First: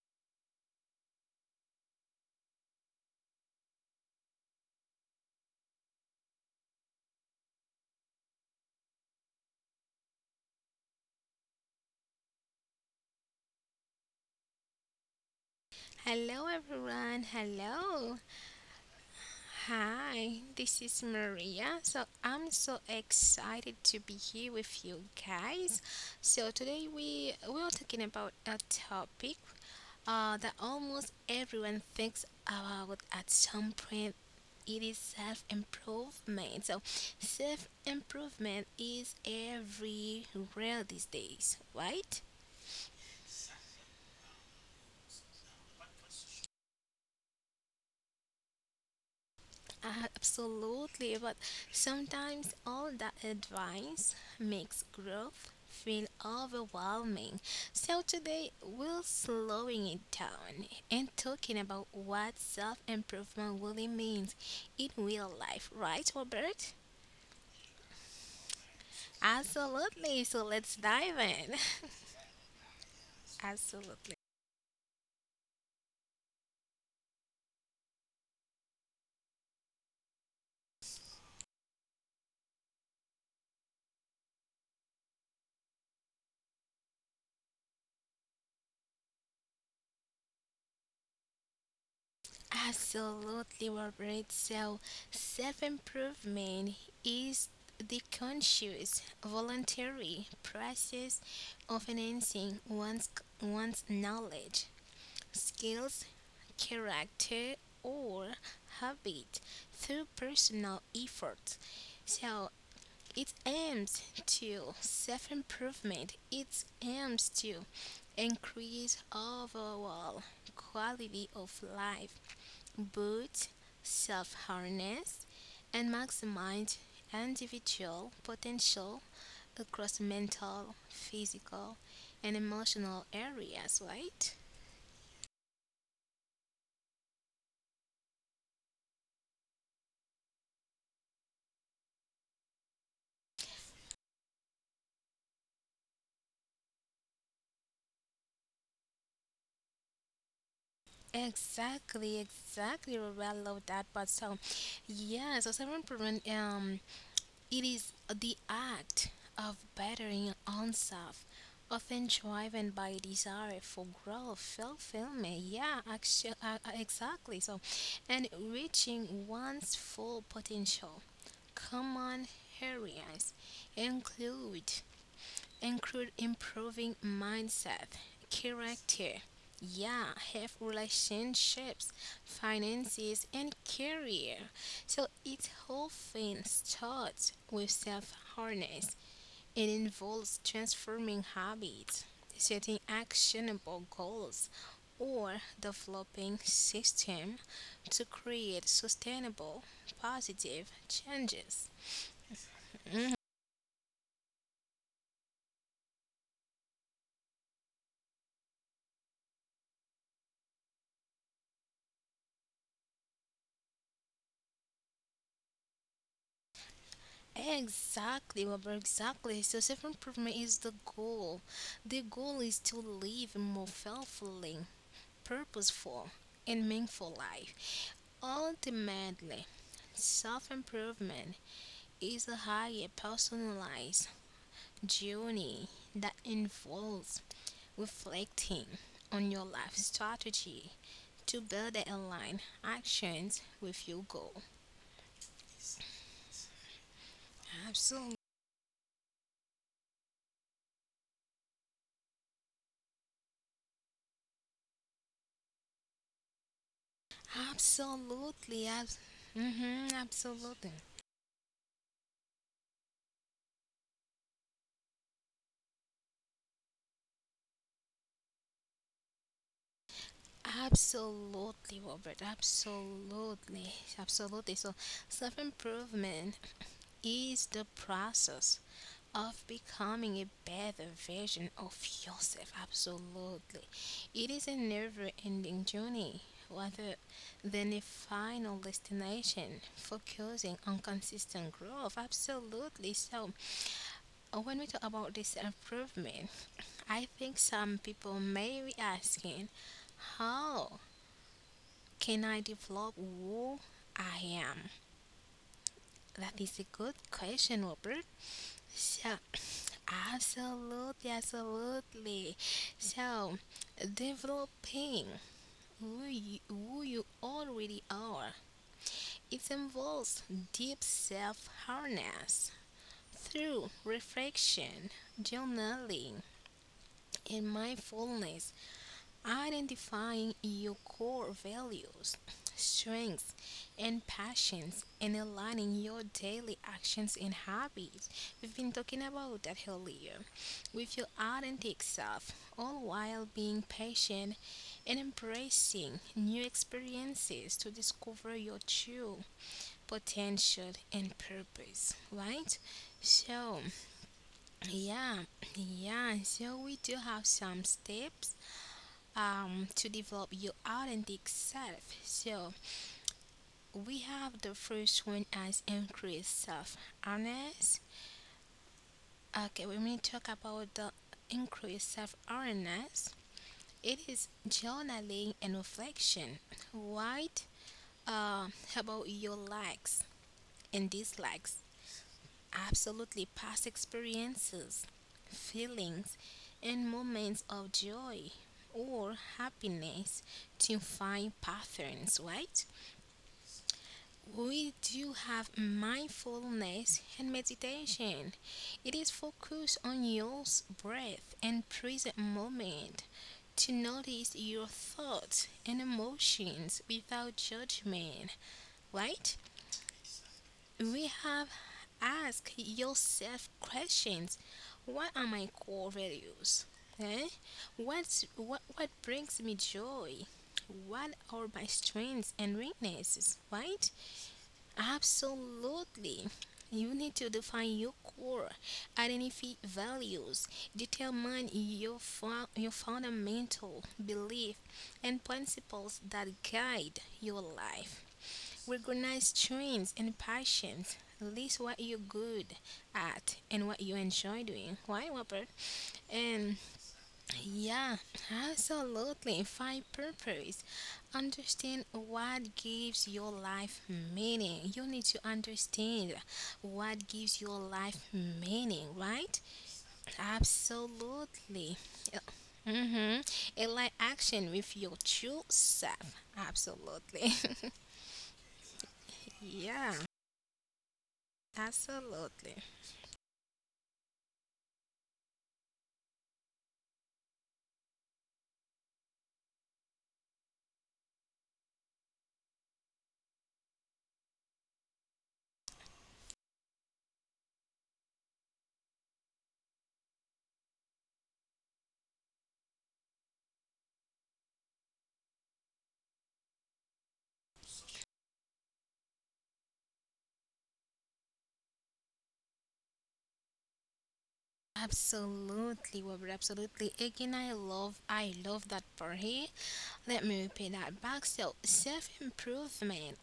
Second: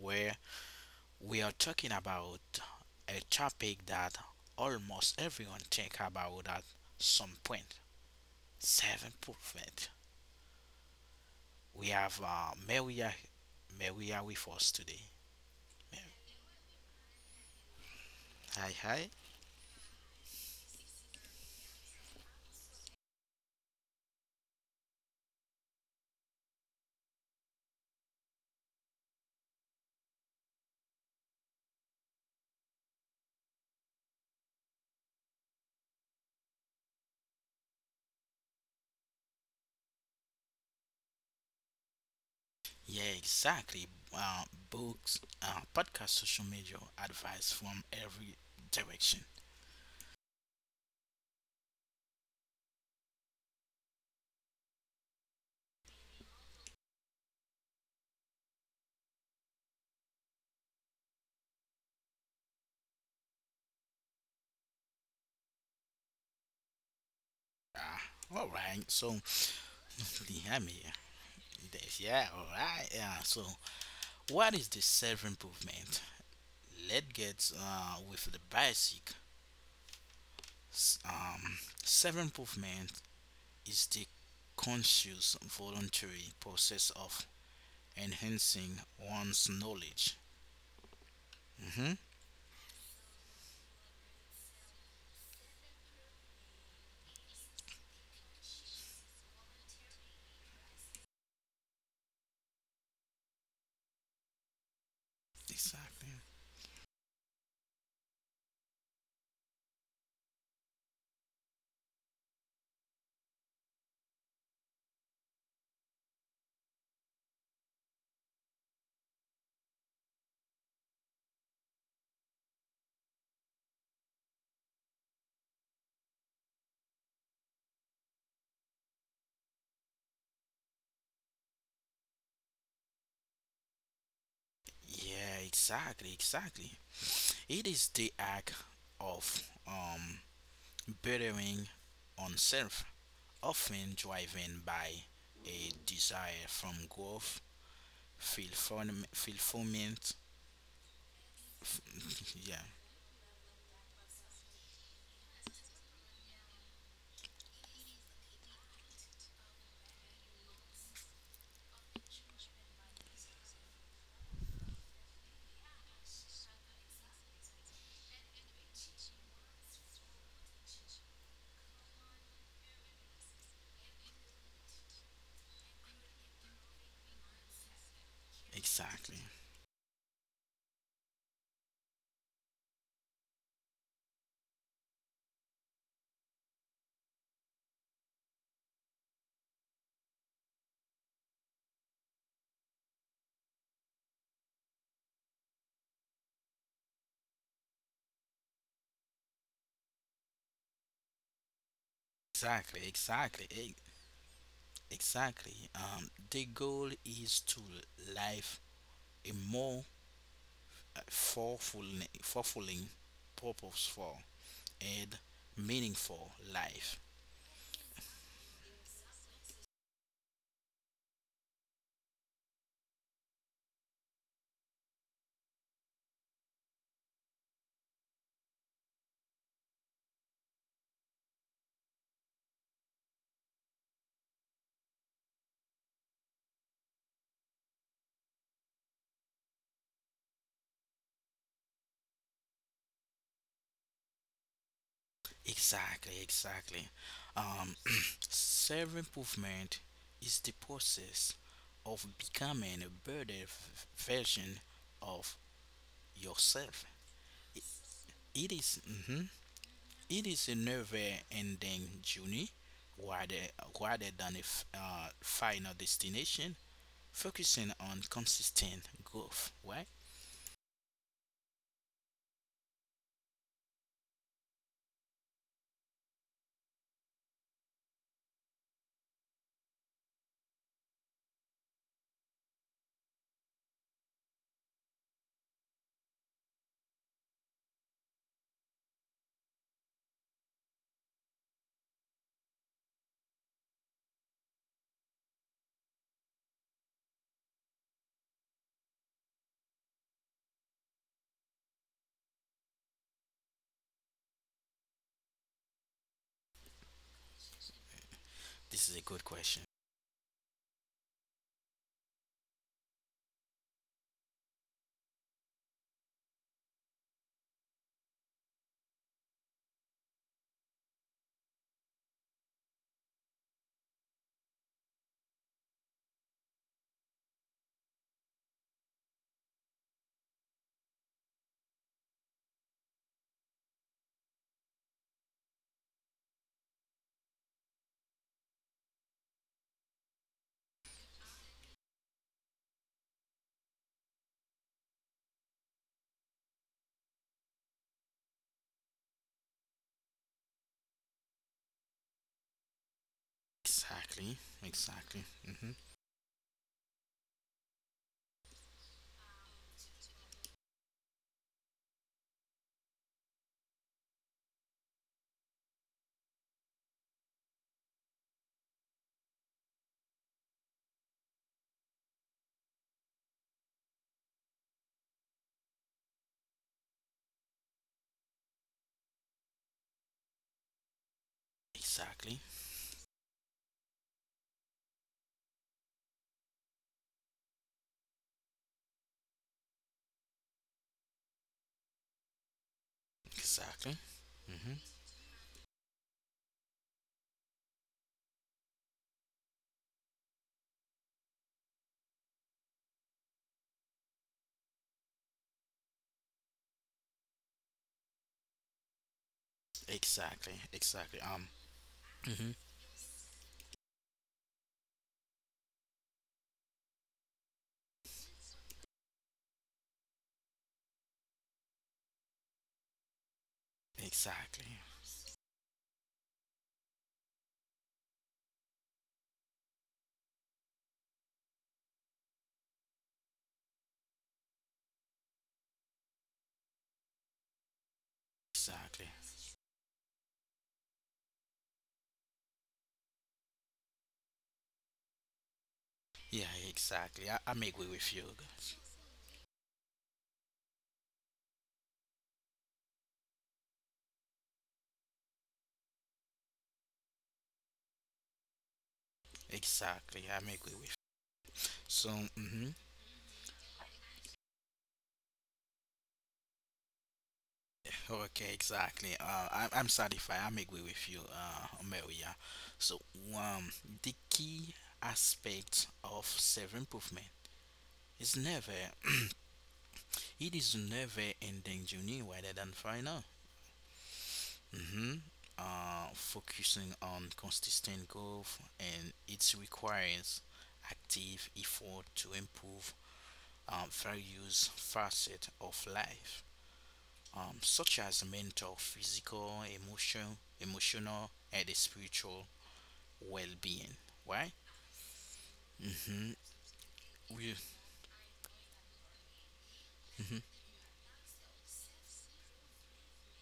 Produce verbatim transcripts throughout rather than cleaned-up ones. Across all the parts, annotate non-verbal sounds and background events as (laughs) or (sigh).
where we are talking about a topic that almost everyone think about at some point. Seven percent. We have uh, Maria, Maria with us today. Hello, everyone. Hello. Hi, hi. Hi, this is Maria. So, I'm so excited to be here with you guys. So, today we, we are talking about a topic uh, that almost everyone thinks about at some point. It is self improvement. So, self improvement is everywhere these days, right? Yeah, exactly. Uh, Books, uh, podcast, social media, advice from every direction. Uh, absolutely, but sometimes all that advice makes growth feel overwhelming. So today we're slowing it down and talking about what self-improvement really means in real life, right, Robert? Ah, all right. So, (laughs) Absolutely. So let's I'm here. dive in. Yes, yeah, all right. Yeah, (laughs) so. Absolutely. What is the self improvement? Let's get uh, with the basic. S- Um, Self improvement is the conscious, voluntary process of enhancing one's knowledge. hmm Absolutely, Robert. So, self improvement is the conscious, voluntary process of enhancing one's, one's knowledge, skills, Exactly. character, or habit through personal effort. So, it aims to self improvement, it aims to increase overall quality of life boost self awareness, and maximize individual potential across mental, physical, and emotional areas, right? Yeah, exactly, exactly. It is the act of um, bettering oneself, often driven by a desire from growth, fulfillment, fulfillment Exactly, (laughs) yeah, exactly. We Well, I love that. But so, yeah, so seven prevent um It is the act of bettering oneself, often driven by a desire for growth, fulfillment. Yeah, actually, uh, uh, exactly. So, and reaching one's full potential. Common areas include include improving mindset, character, Exactly. yeah, health relationships, finances, and career. So it often starts with self harness and involves transforming habits, setting actionable goals, or developing systems to create sustainable positive changes. Exactly. Exactly. e- Exactly. Um, the goal is to live a more uh, fulfilling, fulfilling, purposeful, and meaningful life. Exactly, Robert, exactly. So self-improvement is the goal. The goal is to live a more fulfilling, purposeful, and meaningful life. Ultimately, self-improvement is a higher personalized journey that involves reflecting on your life strategy to better align actions with your goal. Exactly. Exactly. Um, Absolutely. (clears throat) self improvement is the process of becoming a better v- version of yourself. It Absolutely. is- Ab- mhm. mhm, It is a absolutely. never-ending journey rather, rather than a f- uh, final destination, focusing on consistent growth, right? Absolutely, Robert. Absolutely. Absolutely. So, self improvement is the process of becoming a better version of yourself. Absolutely. It is a never ending journey rather than a final destination, focusing on consistent growth. Absolutely. So, uh, when we talk about this improvement, I think some people may be asking, how can I develop who I am? That is a good question, Robert. This is a So, good question. (clears throat) absolutely, absolutely. So, developing who you, who you already are, it involves deep self harness through reflection, journaling, and mindfulness Identifying your core values, strengths, and passions, and aligning your daily actions and habits. We've been talking about that earlier. With your authentic self, all while being patient and embracing new experiences to discover your true potential and purpose, right? So, Exactly, yeah, exactly, hmm yeah, so we do have some steps um, to develop your authentic self. So we have the first one as increased self awareness. Okay, when we talk about the increased self awareness, it is journaling and reflection. Right? Uh, about your likes and dislikes, exactly, absolutely past experiences, feelings, and moments of joy or happiness to find patterns, right? exactly, hmm We do have mindfulness and meditation. It is focused on your breath and present moment to notice your thoughts and emotions without judgment, right? exactly, We exactly. Um, have hmm ask yourself questions. What are my core values? Eh? What's, what, what brings me joy? What are my strengths and weaknesses, right? exactly, Absolutely. You need to define your core, identify values, determine your, fo- your fundamental belief and principles that guide your life. exactly. Recognize strengths and passions. List what you're good at and what you enjoy doing. Why, Whopper? Yeah, And exactly. I, I'm agree yeah, with you. absolutely. Find purpose. Understand what gives your life meaning. You need to understand what gives your life meaning, right? Exactly, I'm agree with. Absolutely. So, mhm. Mm-hmm. Align action with your true self. Absolutely. Okay, exactly. Uh, (laughs) I, I'm Yeah, satisfied. I'm agree with you, uh, Maria. absolutely. So, um, the key aspect of self improvement is never, (clears throat) it is never ending journey rather than final. Mm-hmm. Uh, focusing on consistent growth and it requires active effort to improve um, various facets of life, um, such as mental, physical, emotional, emotional, and the spiritual well-being. Right? Absolutely, Mm-hmm. Robert. Absolutely. Again, We. I love, I love that part. Mm-hmm. Let me repeat that back. So, self improvement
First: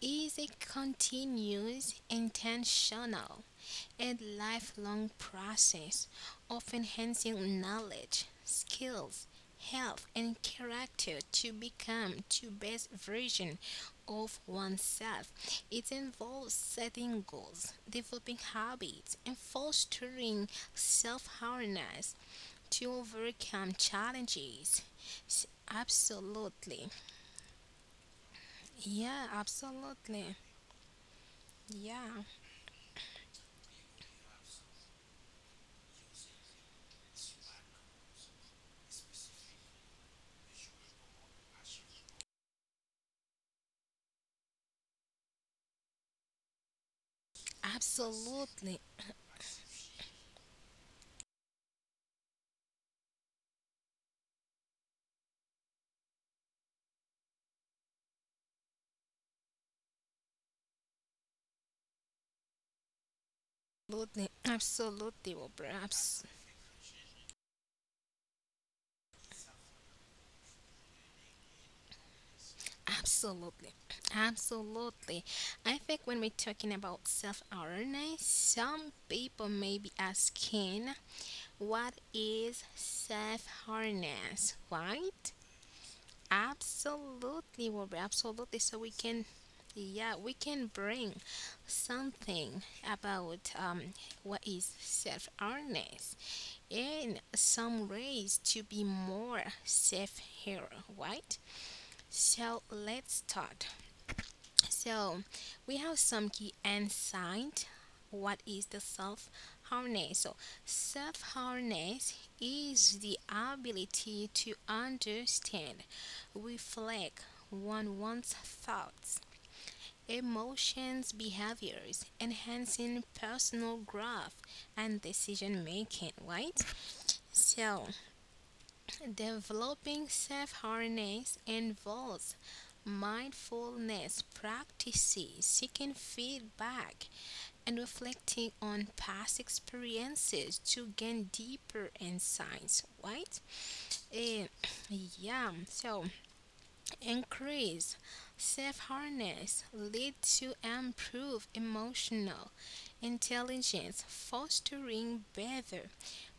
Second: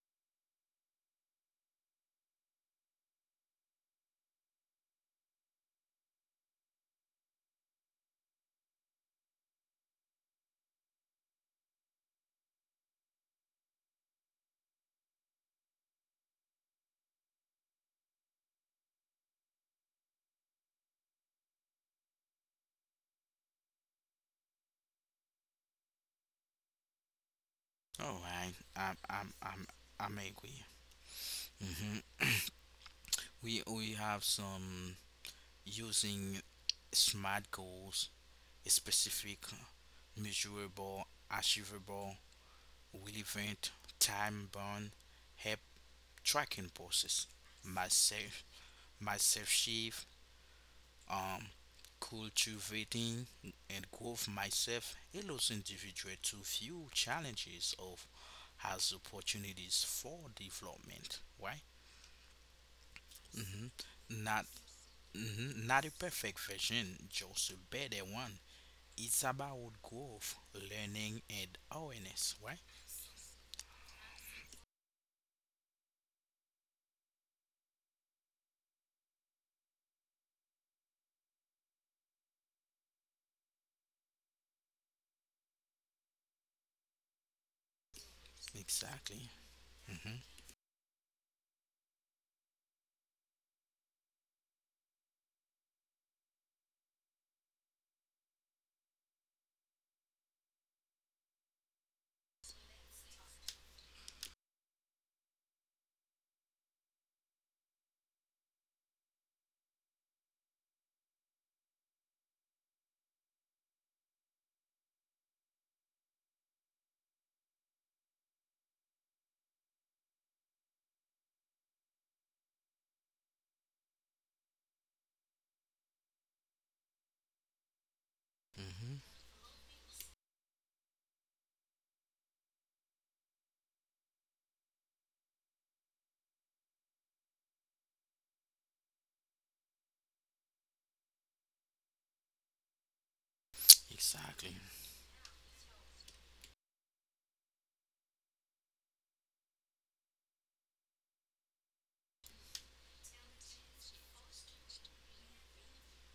is a continuous, intentional, and lifelong process of enhancing knowledge, skills, health, and character to become the best version of oneself. It involves setting goals, developing habits, and fostering self awareness to overcome challenges. S- Absolutely. All right. I'm. Yeah, I'm. I'm. I'm absolutely. agree. Mm-hmm. Yeah, We. We have some using smart goals, specific, measurable, achievable, relevant, time bound, help tracking process, myself, absolutely. myself shift, um, cultivating and growth myself allows individual to view challenges of as opportunities for development, right? hmm Absolutely. Not Absolutely, Wilbur. mhm, not a Abs- perfect version, just a better one. It's about growth, learning, and awareness, right? Absolutely. Absolutely. I think when we're talking about self awareness, some people may be asking, what is self awareness? Right? Absolutely, Wilbur. Absolutely. So we can. Exactly. Yeah, hmm we can bring something about um, what is self awareness, in some ways to be more safe here, right? So let's start. So we have some key insight. What is the self harness? So self harness is the ability to understand, reflect on one's thoughts, emotions, behaviors, enhancing personal growth and decision making, right? So hmm developing self awareness involves mindfulness practices, seeking feedback, and reflecting on past experiences to gain deeper insights, right? Eh, Exactly. (clears throat) yeah, so increased self awareness leads to improved emotional intelligence, fostering better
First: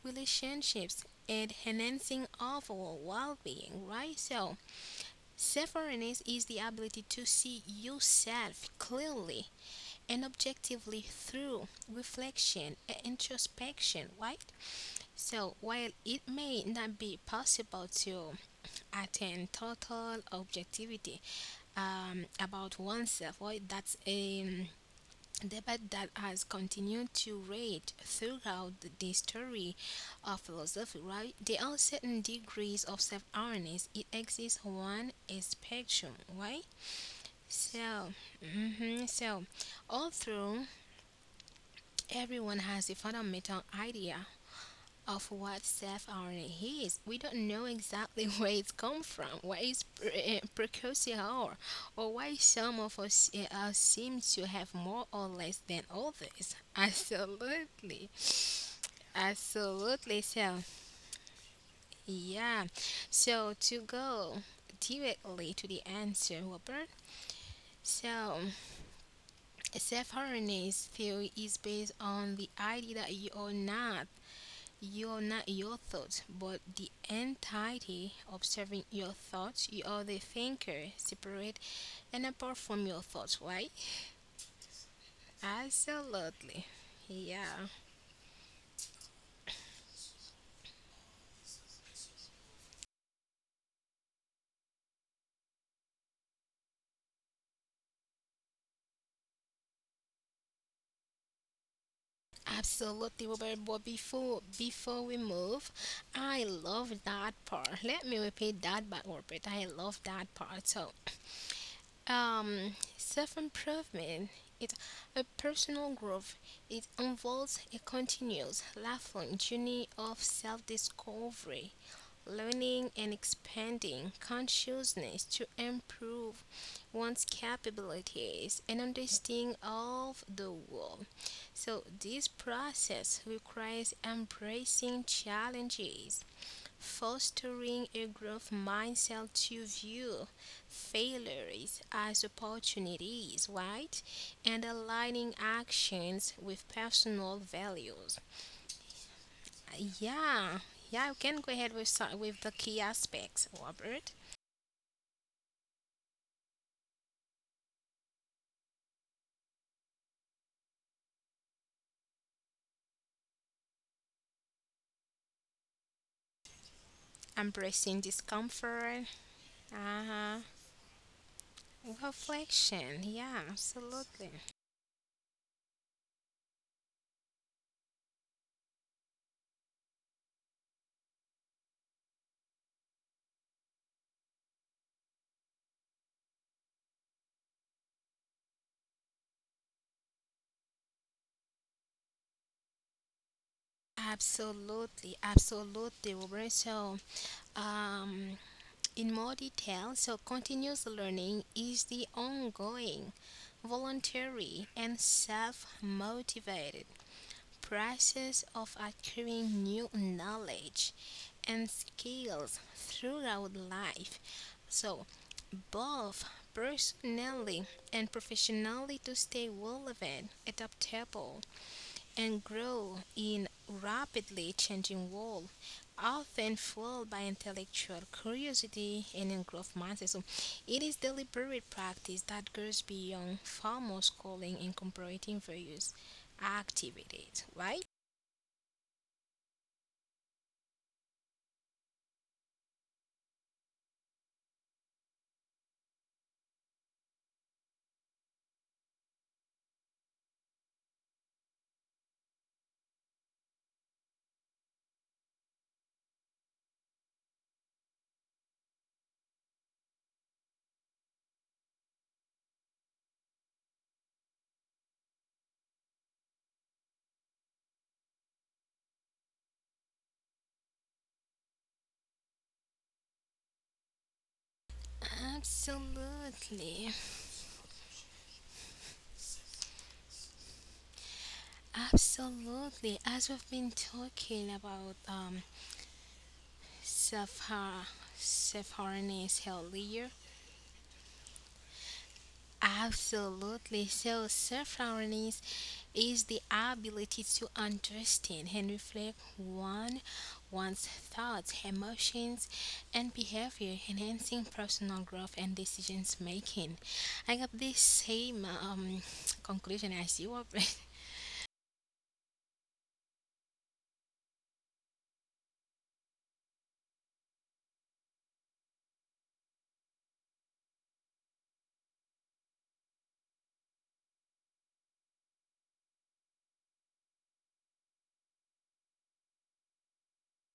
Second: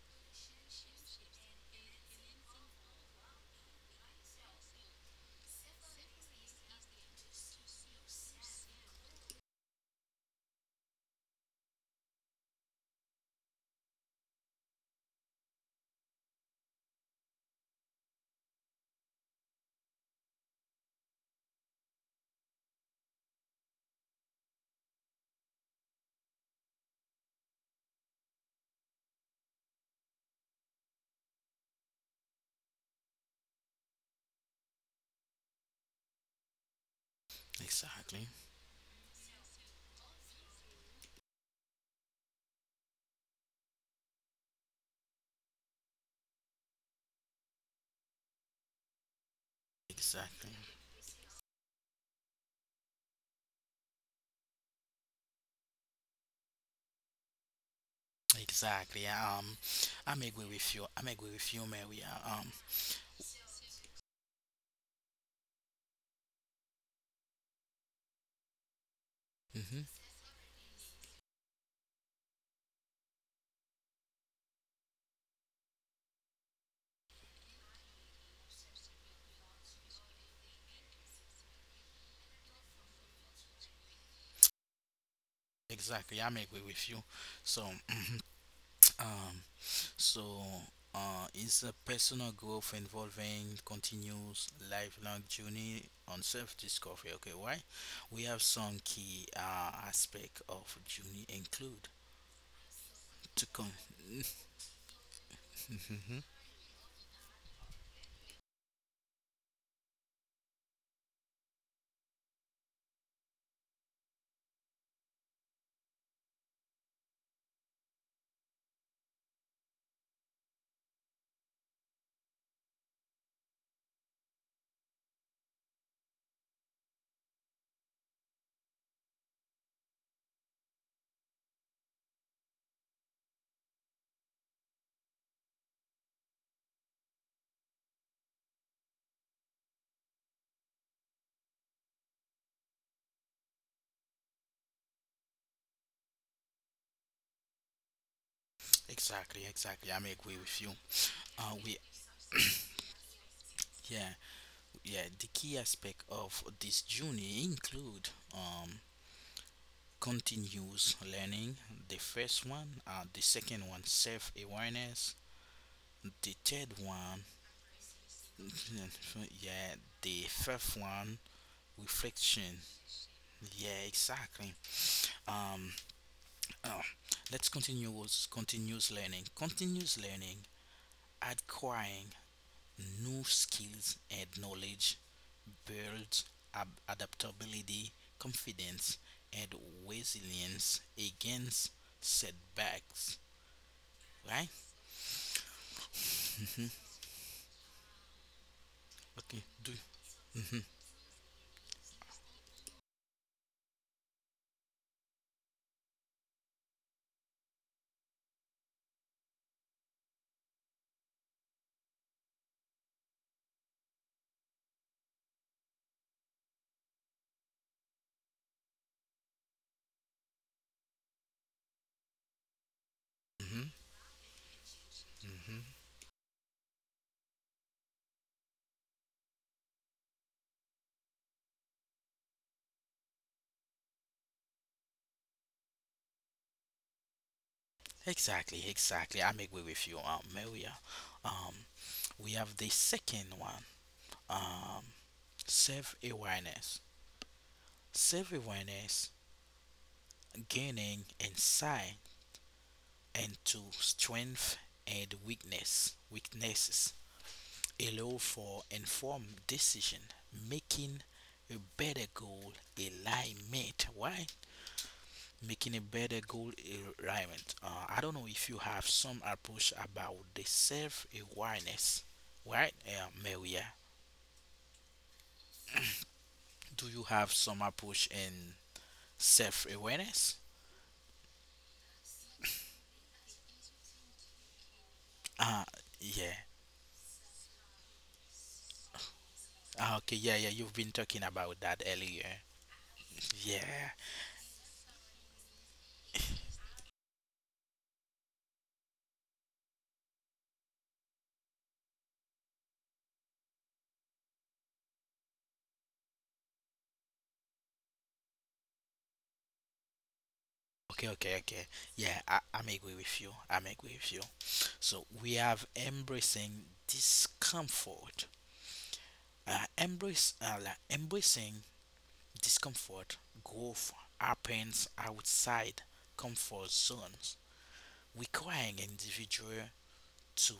relationships and enhancing overall well-being, right? So, self-awareness is the ability to see yourself clearly and objectively through reflection and introspection, right? So, while it may not be possible to attain total objectivity um, about oneself, right? That's a debate that has continued to rage throughout the story of philosophy, right? There are certain degrees of self awareness. It exists one a spectrum, right? So, Exactly. mhm, so although everyone has a fundamental idea of what self awareness is. We don't know exactly (laughs) where it's come from, what is pre- uh, Exactly. precocial or, or why some of us eh, uh, seem to have more or less than others. (laughs) Absolutely. Exactly. Um, I'm Absolutely. agree So, with you. I'm agree with you, Mary. Uh, Um, yeah. So, to go directly to the answer, Robert. So, mhm. self-awareness theory is based on the idea that you are not you are not your thoughts, but the entity observing your thoughts. You are the thinker, separate and apart from your thoughts, right? Exactly, I'm agree Absolutely. with you. So, Yeah, (clears throat) (tsk) um, so uh, it's a personal growth involving continuous lifelong journey on self-discovery. Okay, why? We have some key uh, aspect of journey include absolutely, to Robert. con. But before before we move, hmm I love that part. Let me repeat that back, Robert. I love that part. So Um, self improvement it a personal growth. It involves a continuous, lifelong journey of self discovery, learning, and expanding consciousness to improve one's capabilities and understanding of the world. So, this process requires embracing challenges, fostering a growth mindset to view failures as opportunities, right? And aligning actions with personal values. (laughs) Exactly, exactly. I'm agree with Yeah, you. yeah, you can Uh, go we ahead with, so- with the key aspects, yeah Robert. yeah. The key aspect of this journey include um continuous learning. The first one, uh, the second one, self awareness. The third one, Embracing (laughs) discomfort, yeah, the uh-huh. fifth one, reflection. Reflection, yeah, Yeah, absolutely. exactly. Um, oh, let's continue with continuous learning. Continuous learning, acquiring new skills and knowledge, builds ab- adaptability, confidence, and resilience against setbacks. Right? Absolutely, absolutely, Robert, hmm so Um, In more Okay. Do. detail, so Hmm continuous learning is the ongoing, voluntary, and self motivated process of acquiring new knowledge and skills throughout life. So, both personally and professionally to stay relevant, adaptable, and grow in hmm rapidly changing world, hmm often fueled by intellectual curiosity and in growth mindset. So it is deliberate practice that goes beyond formal schooling and incorporating various activities, right? Exactly, exactly. I'm agree with you, um, Maria. Um, we have the second one, um, self awareness. Self awareness, gaining insight into strength and weakness, weaknesses, allow for informed decision, making a better goal alignment. Why? Making a better goal alignment. Uh, I don't know if you have some approach about the self awareness, right, uh, Maria? Do Absolutely. you have some approach in self awareness? Absolutely. As we've been talking about um, Uh, yeah. self self-awareness Ah, okay, earlier, yeah, yeah, you've been talking about that earlier. Yeah. absolutely. So, self awareness is the ability to understand and reflect one one's thoughts, emotions, and behavior, enhancing personal growth and decisions making. I got the same um, (tsk) conclusion as you, Robert. Okay, okay, okay. Yeah, I, I'm agree with you. I'm agree with you. So we have embracing discomfort. Uh, embrace, uh, like embracing discomfort, growth happens outside comfort zones, requiring individual to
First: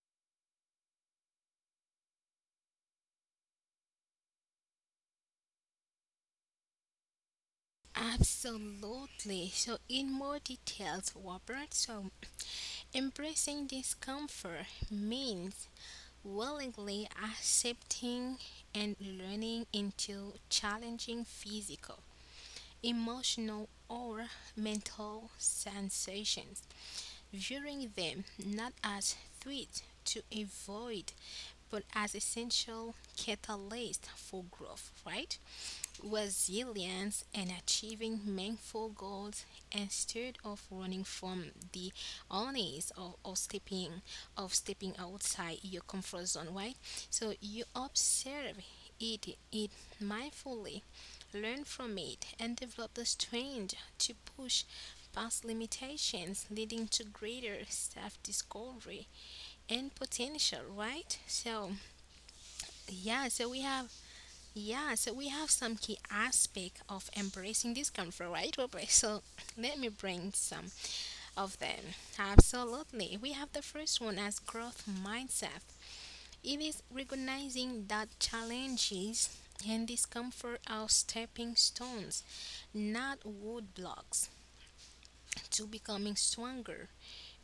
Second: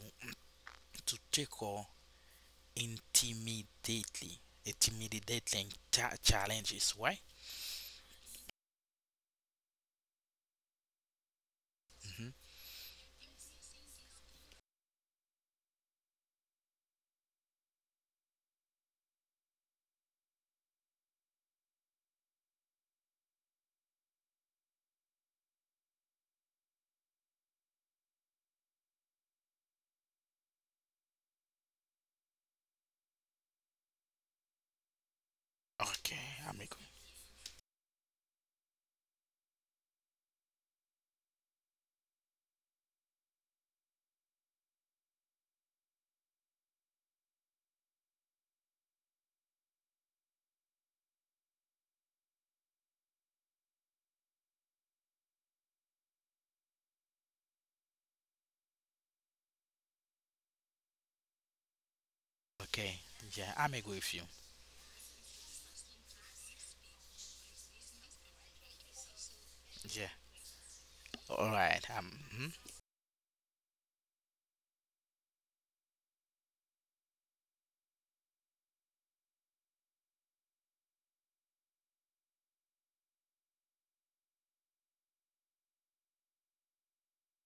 to tackle intimidatingly, intimidating cha- challenges. Why? (laughs) Absolutely. So, in more details, Robert, so hmm embracing discomfort means willingly accepting and learning into challenging physical, emotional, or mental sensations, viewing them not as threats to avoid but as essential catalysts for growth, right? Okay, I'm agree. Resilience and achieving meaningful goals instead of running from the onus or, or stepping of stepping outside your comfort zone, right? So you observe it it mindfully, learn from it, and develop the strength to push past limitations, leading to greater self-discovery and potential, right? So Okay, yeah so yeah, we I'm have agree with you. yeah, so we have some key aspect of embracing discomfort, right, Robert? So let me Yeah, bring some all of right. them. Um, mhm. Absolutely. We have the first one as growth mindset. It is recognizing that challenges and discomfort are stepping stones, not wood blocks, to becoming stronger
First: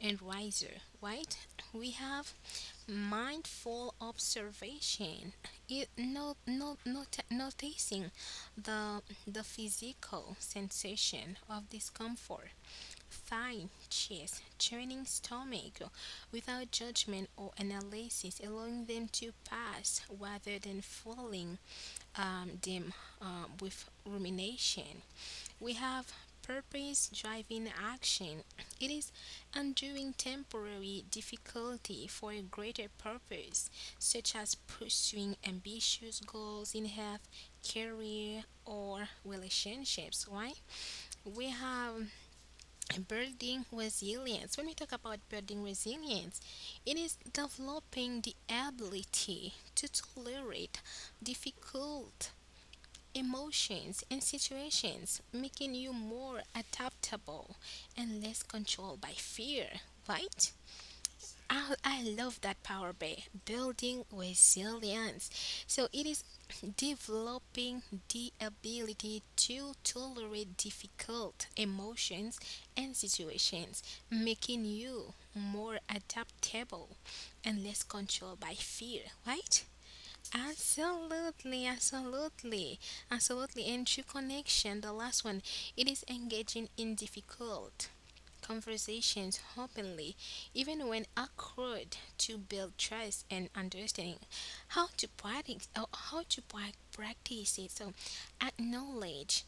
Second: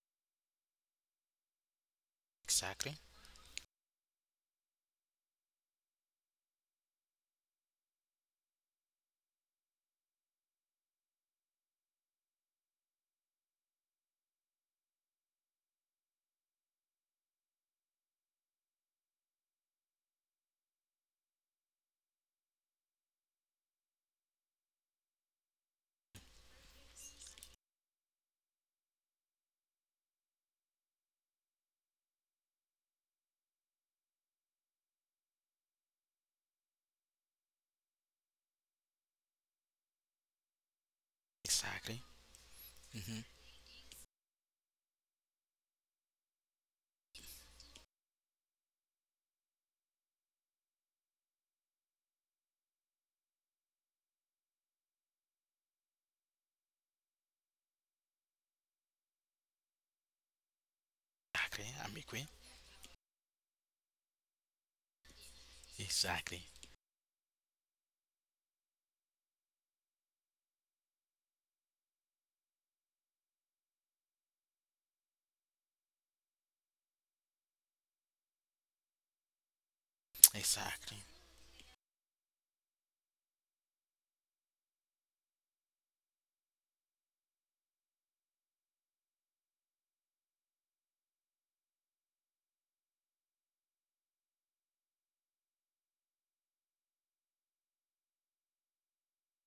and wiser, right? We have exactly, mindful observation, it, no, no, not, noticing the, the physical sensation of discomfort, thigh, chest, churning stomach, without judgment or analysis, allowing them to pass rather than filling um, them um, with rumination. We have purpose driving action. It is undoing temporary difficulty for a greater purpose, such as pursuing ambitious goals in health, career, or relationships. Why? We exactly, have hmm building resilience. When we talk about building resilience, it is developing the ability to tolerate difficult emotions and situations, making you more adaptable and less controlled by fear, right? exactly. I, I'm I agree. love that power by building resilience. So it is Exactly, developing the ability to tolerate difficult emotions and situations, making you more adaptable and less controlled by fear, right? exactly, Absolutely, absolutely, absolutely. And true connection, the last one, it is engaging in difficult conversations openly, even when awkward, to build trust and understanding. How to practice, oh, how to prac- practice it. So, acknowledge,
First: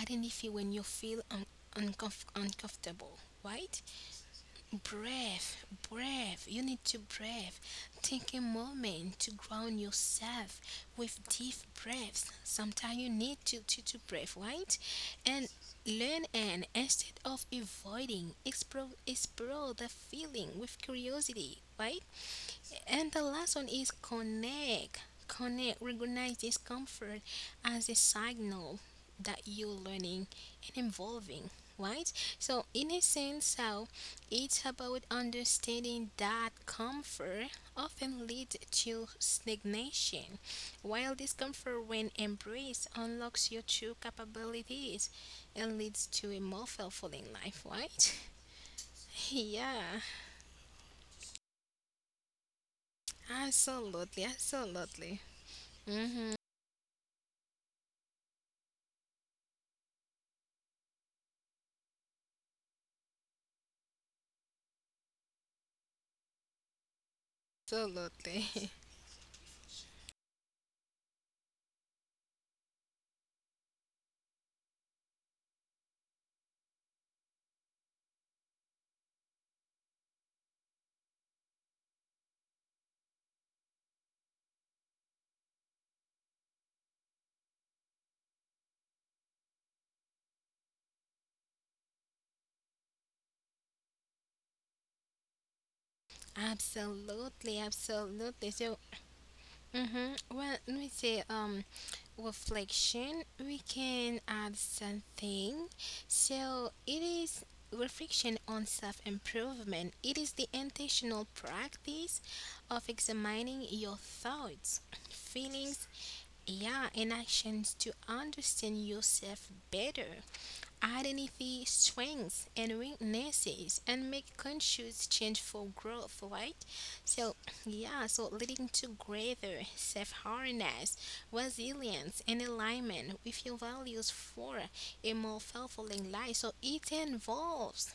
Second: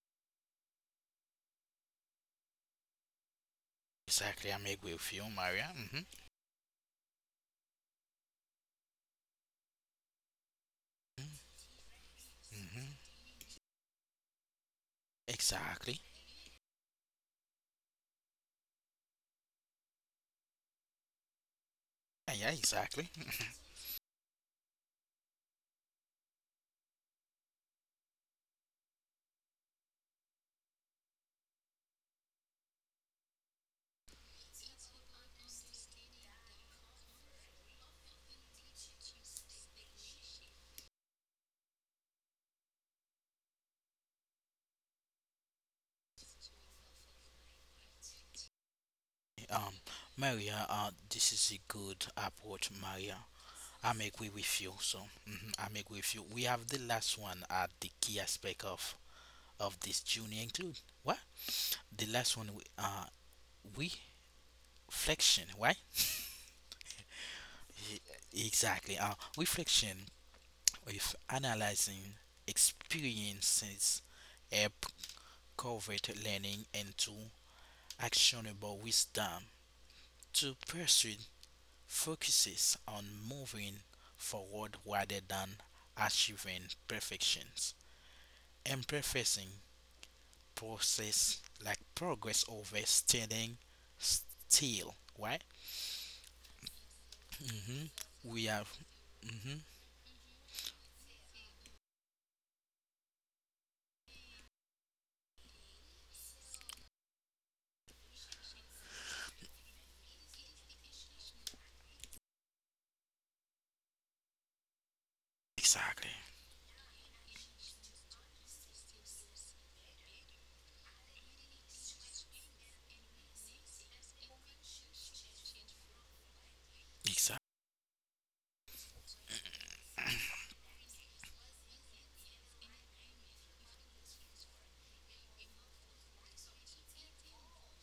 identify when you feel un- uncomf- uncomfortable, right? exactly. I'm agree with you, Breathe, Maria. Hmm breathe. You need to breathe. Take a moment to ground yourself with deep breaths. Sometimes you hmm need to, to, to breathe, right? And Exactly. learn, and instead of avoiding, explore, explore the feeling with curiosity, right? Yeah, yeah, exactly. And the last one (laughs) is connect. Connect, recognize discomfort as a signal that you're learning and evolving, right? So, in a sense, how it's about understanding that comfort often leads to stagnation, while discomfort, when embraced, unlocks your true capabilities and leads to a more fulfilling life, right? (laughs) um, Yeah, Maria, uh, this is a good approach, Maria. I'm absolutely, agree with you. So absolutely. mhm, I'm agree with you. Mhm. We have the last one at the key aspect of of this journey include what the last one we uh we reflection, right? Absolutely. E- (laughs) Exactly. Uh, reflection with analyzing experiences help convert learning into actionable wisdom to pursue focuses on moving forward rather than achieving perfections. Imperfecting process like progress over standing still, right? Absolutely, hmm absolutely. We have So, hmm mm-hmm, well, let me say, um, reflection, we can add something. So, it is reflection on self improvement. It is the intentional practice of examining your thoughts, feelings, exactly, yeah, and actions to understand yourself better, identify strengths and weaknesses, and make conscious change for growth, right? So, exactly, yeah, so leading to greater self awareness, resilience, and alignment with your values for a more fulfilling life. So, it involves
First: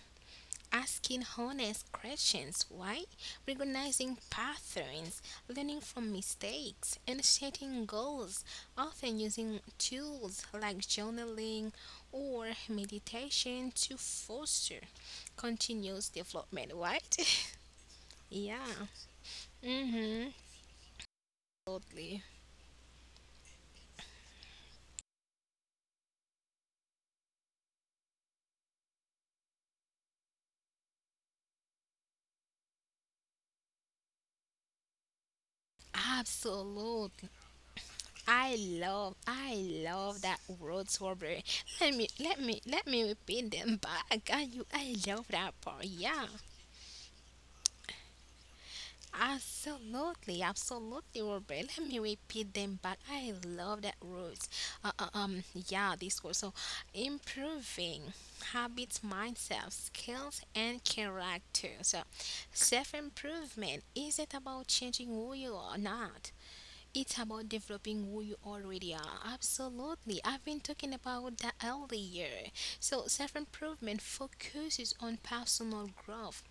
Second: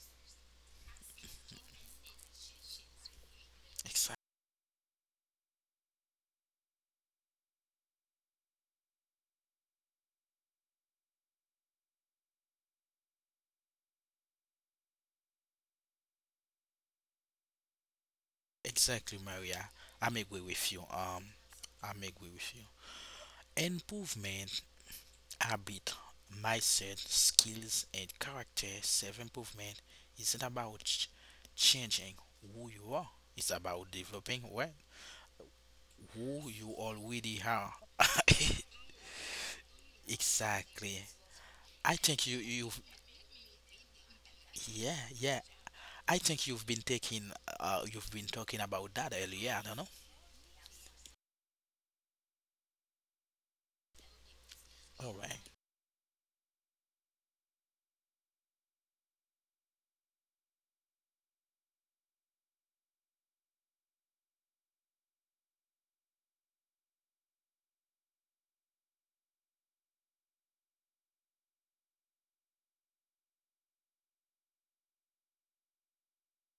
asking honest questions, why? Recognizing exactly, patterns, learning from mistakes, and setting goals, often using tools like journaling or meditation to foster continuous development, right? (laughs) Yeah. exactly, Maria. I'm Mm-hmm. agree with you. Um, I'm Absolutely. agree with you. Improvement habit, mindset, skills, and character self improvement isn't about ch- changing who you are, it's about developing what? Who you Absolutely. already are. (laughs) I love I love that word, exactly. Robert. I Let me think you, let me you've, let me repeat them back. I, you yeah, I love yeah. that part. I Yeah. think you've been taking, uh, you've been talking about that earlier. I don't know. Absolutely, absolutely, Robert. (laughs) Let me repeat them back. I love that words. Uh, All uh, right. Um, yeah, this word. So, improving habits, mindset, skills, and character. So, self improvement isn't about changing who you are, not. It's about developing who you already are. Absolutely. I've been talking about that earlier. So, self improvement focuses on personal growth,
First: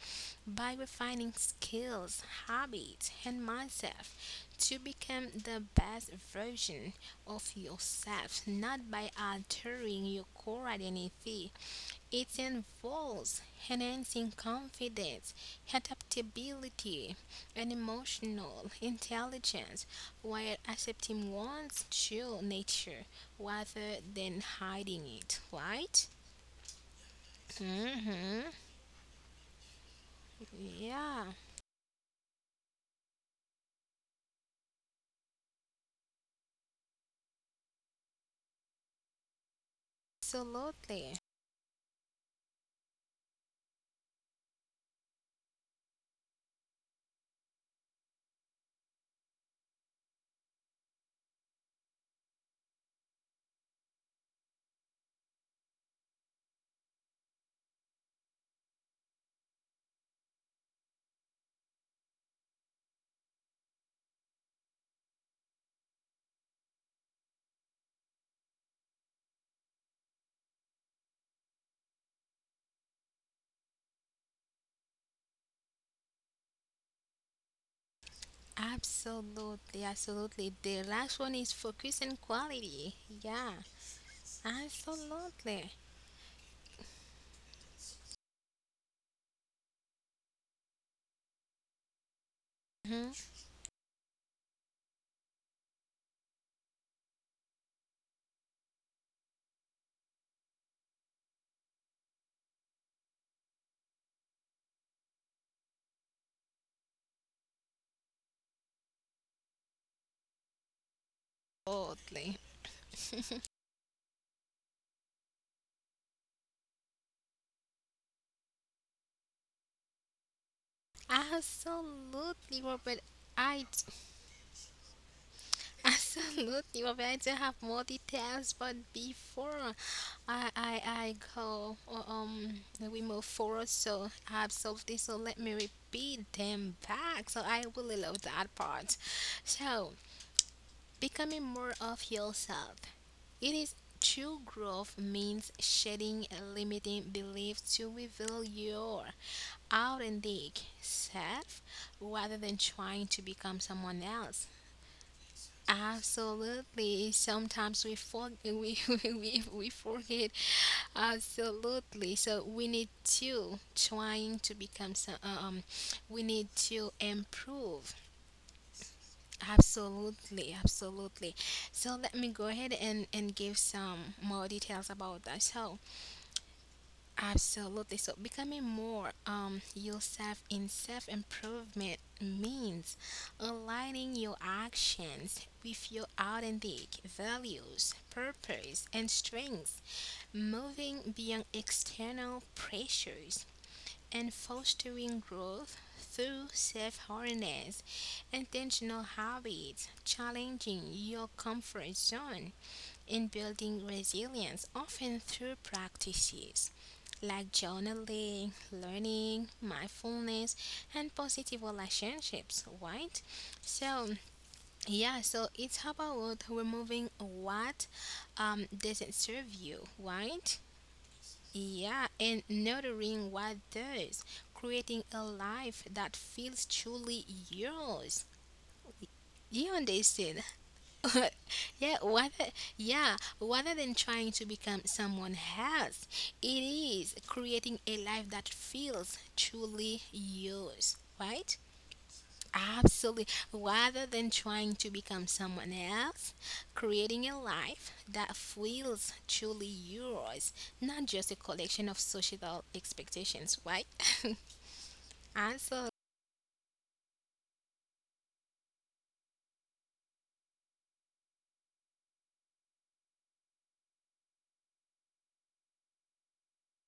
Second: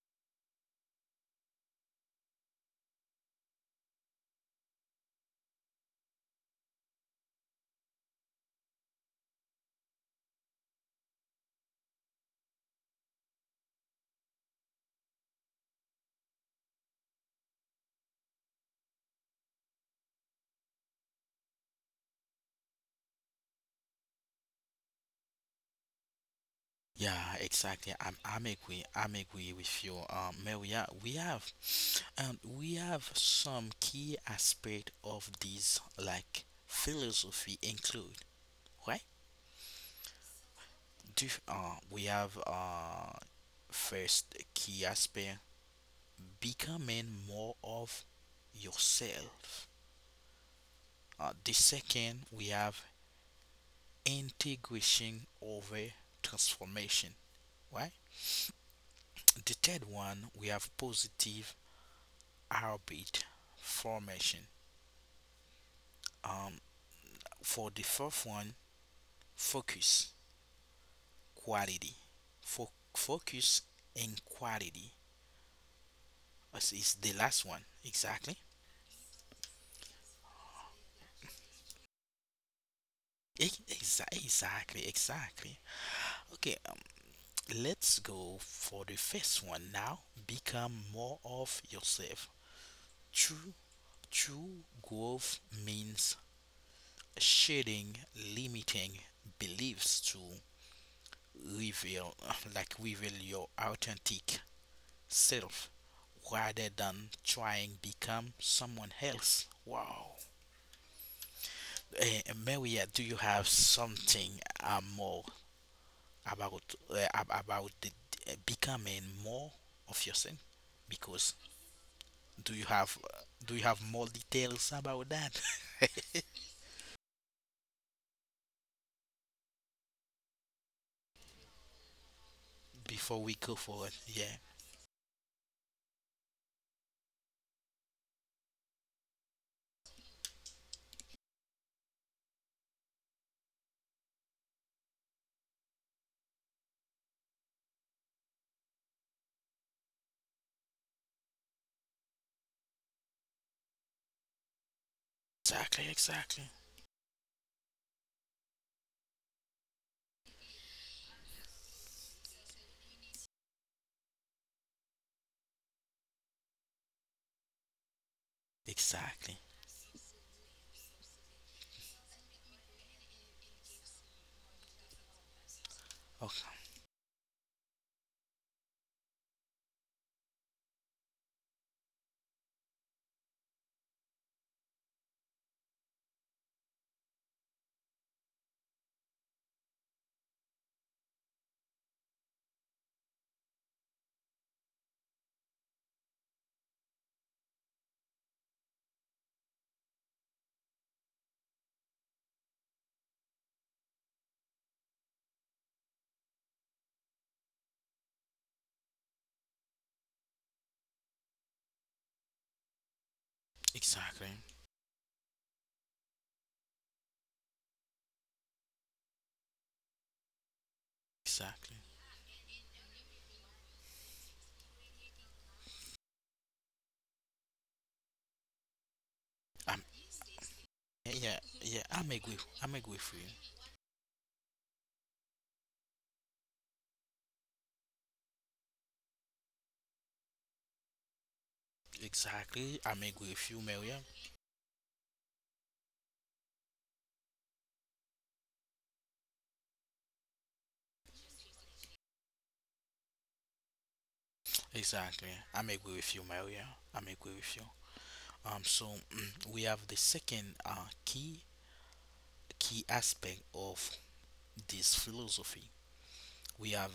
by refining skills, habits, and mindset to become the best version of yourself, not by altering your core identity. It involves enhancing confidence, adaptability, and emotional intelligence while accepting one's true nature rather than hiding it, right? Yeah, exactly. I'm Hmm. I'm agree I'm agree with you. Um, Maria, we Yeah, have um we have some key aspect of these like philosophy include right? absolutely. Do uh we have uh first key aspect becoming more of yourself. Uh, the second we have integration over transformation, right? The third one we have positive habit formation. Um, for the fourth one, focus quality. For focus and quality is is the last one. Exactly. Absolutely, absolutely. The last one is focus and quality. Ex- Yeah, exa- Exactly. Exactly. absolutely. Okay. um, Let's go for the first one now. Become more of yourself. Hmm. True. True growth means shedding limiting beliefs to reveal, (laughs) like reveal your authentic self rather than trying become someone else. Wow. Eh, Absolutely. Maria, do you (laughs) have something uh, more about uh, ab- about the, uh, becoming more of yourself? Because do Absolutely, you have Robert. uh, do you I have d- more details about that (laughs) (laughs) absolutely, Robert. I do have more details, but before I I, I go uh, um we before move we go forward, forward? so Yeah. absolutely. So let me repeat them back. So I really love that part. So becoming more of yourself. It is true growth means shedding limiting beliefs to reveal your authentic self rather than trying to become someone else. Exactly. Exactly. Absolutely. Sometimes we for, (laughs) we, we we forget. Absolutely. So we need to trying to become some. Um, we need to improve. Exactly. Absolutely, absolutely. So let me go ahead and and give some more details about that. So Okay. absolutely. So becoming more um yourself in self improvement means aligning your actions with your authentic values, purpose and strengths, moving beyond external pressures and fostering growth through self awareness, intentional habits, challenging your comfort zone in building resilience, often through practices like journaling, learning, mindfulness, and positive relationships, right? So, Exactly. yeah, so it's about removing what um, doesn't serve you, right? Exactly. Yeah, and nurturing what does, creating a life that feels truly yours. You Um. understand. Yeah. (laughs) Yeah. Yeah, I'm agree. rather I'm agree with yeah, you. rather than trying to become someone else, it is creating a life that feels truly yours, right? Exactly. I'm agree Absolutely. with you, Maria. Rather than trying to become someone else, creating a life that feels truly yours, not just a collection of societal expectations, right? (laughs) Exactly. I'm agree Absolutely. with you, Maria. I'm agree with you. Um, so (clears throat) we have the second uh, key key aspect of this philosophy. We have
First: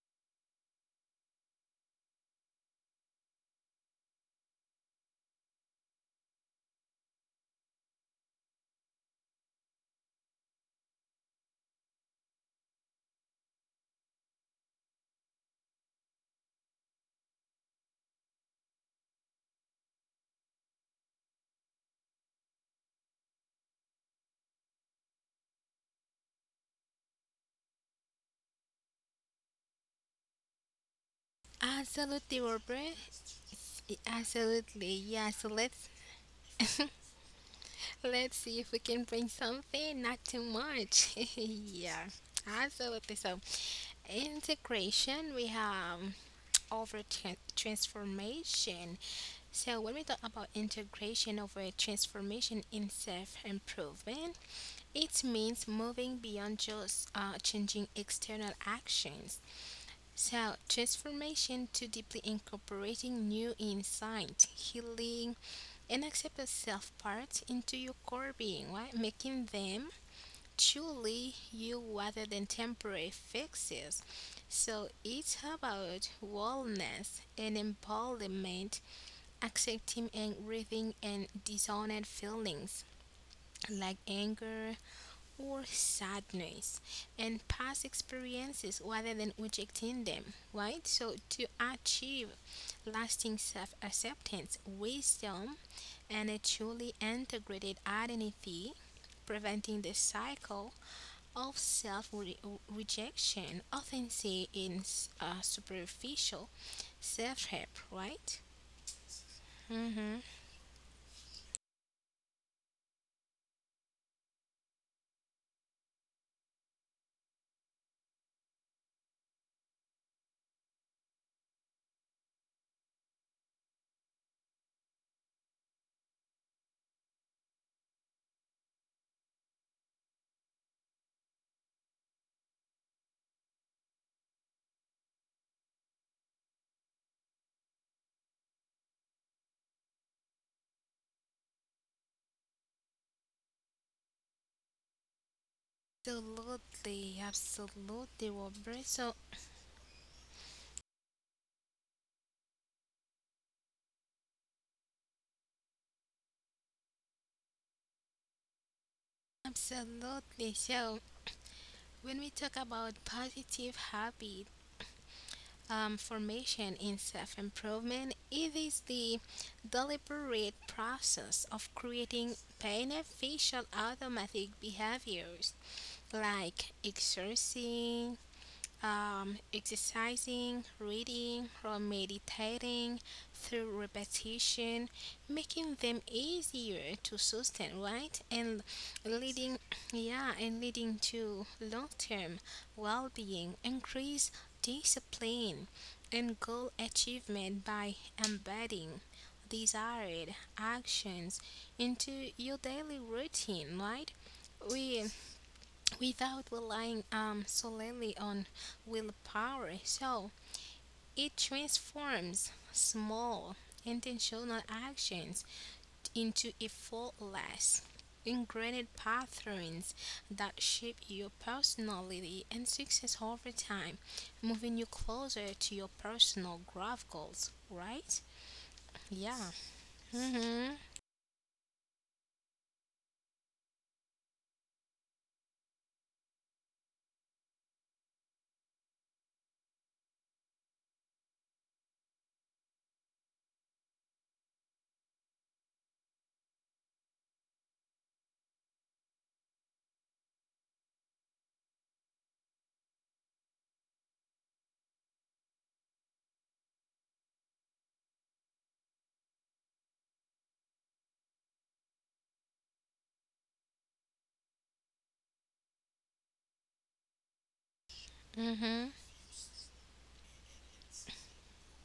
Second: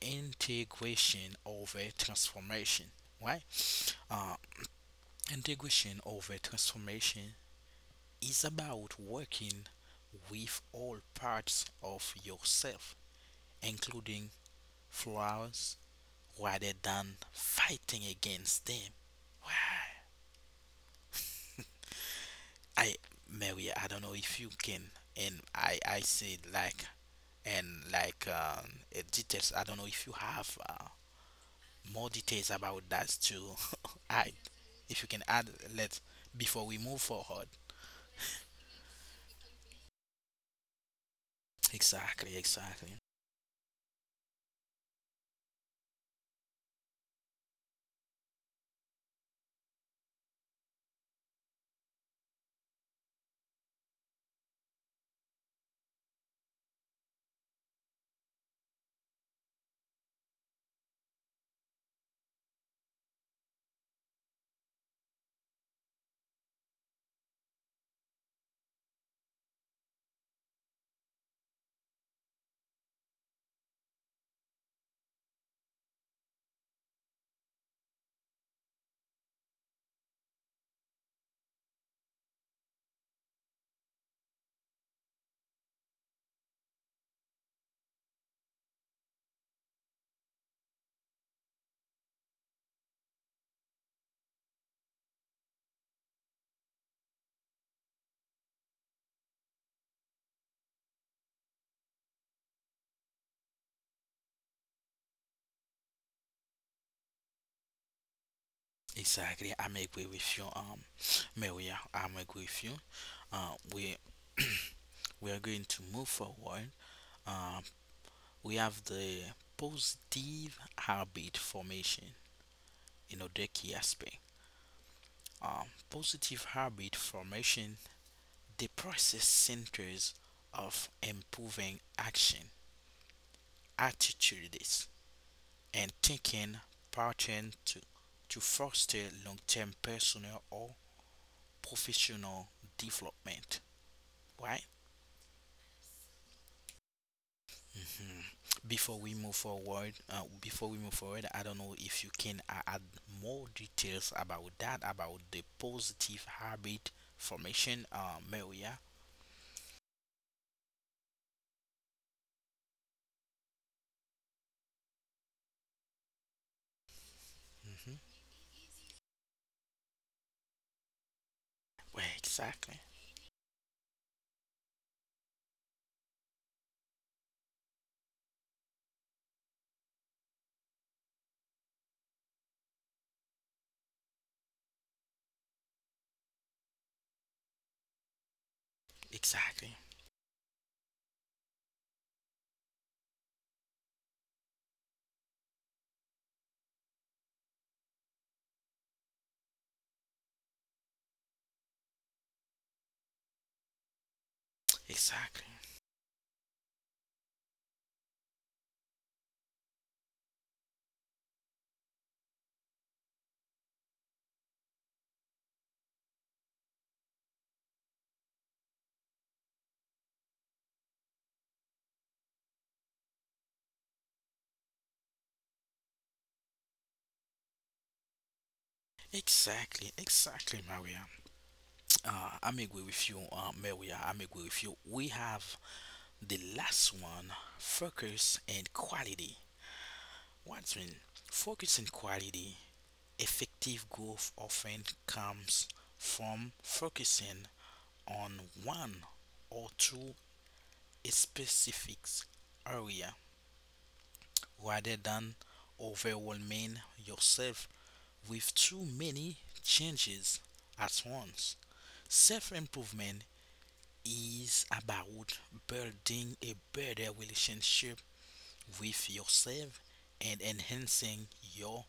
integration over transformation. Right? Uh, integration over transformation is about working with all parts of yourself, including flaws, rather than fighting against them. Why? I Mary, I don't know if you can, and I I said like, and like um uh, details. I don't know if you have uh, more Absolutely, details about Robert. that to (laughs) add. Absolutely. If you can Yeah, so add, let's let before we move forward. Let's see if we can bring something, not too much. (laughs) Yeah, Exactly, exactly, absolutely. So, okay, so, integration, we have over tran- transformation. So, when we talk about integration over transformation in self improvement, it means moving beyond just uh, changing external actions. So, transformation to deeply incorporating new insight, healing, and acceptance self parts into your core being, right? Making them truly you rather than temporary fixes. So it's about wellness and empowerment, accepting and grieving and dishonored feelings like anger or sadness and past experiences rather than rejecting them, right? So to achieve lasting self acceptance, wisdom, and a truly integrated identity, preventing the cycle of self rejection often seen in s- uh, superficial self help, right? exactly. I'm agree Mm-hmm. with you, um, Mary. I'm agree with you. Uh, we (clears throat) we are going to move forward. Um, we have the positive habit formation. You know the key aspect. Uh, positive habit formation, the process centers of improving action, attitudes, and thinking pattern to, to foster long-term personal or professional development, right? Absolutely, Mhm. absolutely, Robert. Before we So, move forward, uh, before we move forward, I don't know if you can a- add more details about that, about the positive habit formation, uh, Maria. absolutely. So, when we talk about positive habit um, formation in self hmm improvement, it is the deliberate process of Well, creating exactly. beneficial automatic behaviors like exercising, um, exercising, reading, or meditating through repetition, making them easier to sustain, right? And leading, Exactly, yeah, and leading to long term well being, increase discipline, and goal achievement by embedding desired actions into your daily routine, right? We exactly, without relying um, solely on willpower. So it transforms small intentional actions into effortless ingrained patterns that shape your personality and success over time, moving you closer to your personal growth goals, right? Yeah. exactly, exactly, Mm-hmm. Maria. Uh, I'm agree with you, uh, Maria. I'm agree with you. We have the last one: focus and quality. What's mean? Focus and quality. Effective growth often comes from focusing on one or two specific area rather than overwhelming yourself with too many changes at once. Self improvement is about building a better relationship Mm-hmm. with yourself and enhancing your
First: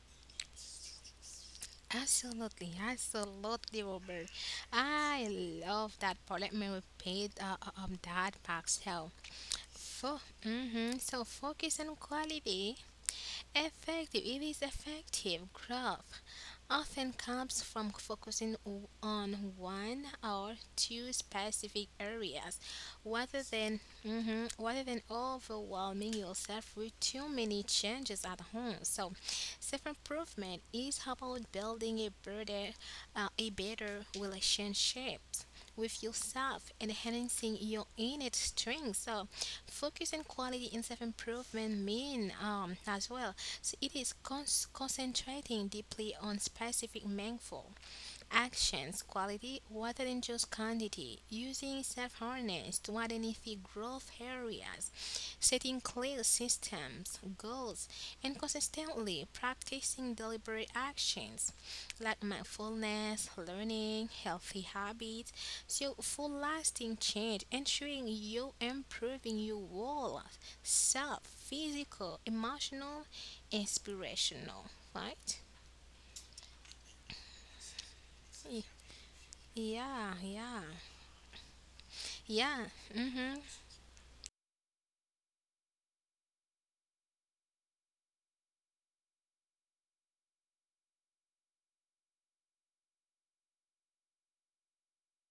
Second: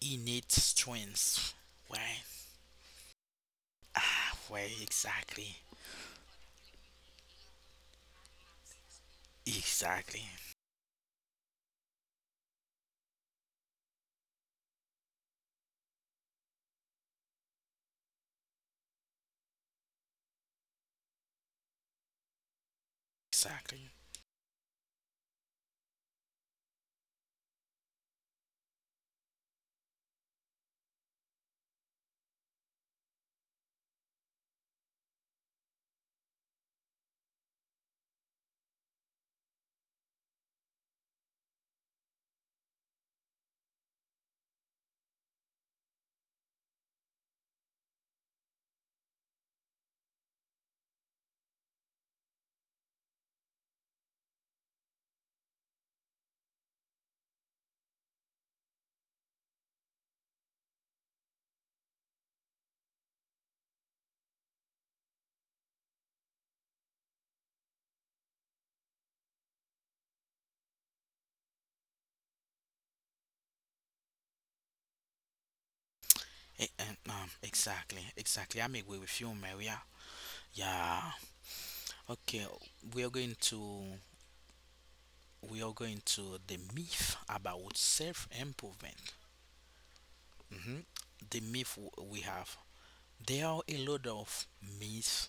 innate strengths. Why? Absolutely, absolutely, Robert. Ah, why I exactly? love that Parliament we paid uh, uh, um, that pastel. For, Exactly. mm-hmm. So focus on quality, effective. It is effective growth often comes from focusing o- on one or two specific areas rather than Exactly. mhm, rather than overwhelming yourself with too many changes at home. So, self-improvement is about building a better uh, a better relationship with yourself, enhancing your innate strength. So, focus on quality and self improvement mean um, as well, so it is cons- concentrating deeply on specific mindful actions quality rather than just quantity, using self harness to identify growth areas, setting clear systems, goals, and consistently practicing deliberate actions like mindfulness, learning, healthy habits. So, for lasting change, ensuring you improving your whole self, physical, emotional, inspirational, right? Eh, eh, um, exactly. Y- Exactly. I'm agree with you, Maria. Yeah, yeah. Yeah. Okay. Yeah. We are Mhm. going to we are going to the myth about self improvement. Mhm. The myth w- we have. There are a lot of myths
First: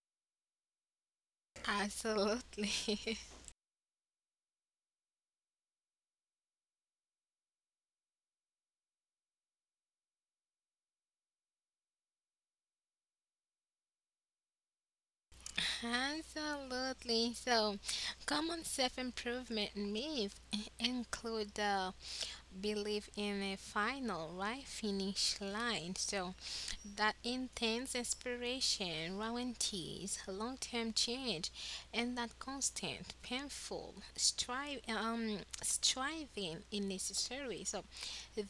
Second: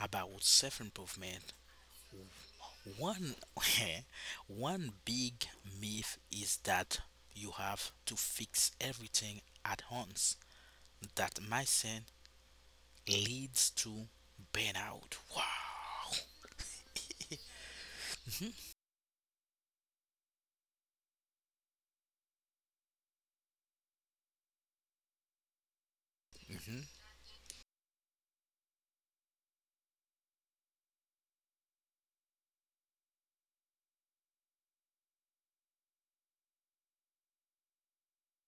about self improvement. Absolutely. One, (laughs) (laughs) one big myth is that you have to fix everything at once. That mindset leads to burnout. Wow. Absolutely. So, common Mhm. self improvement myths include the belief in a final, right, finish line. So, Mhm. that intense inspiration guarantees long-term change and that constant painful strive um, striving is necessary, so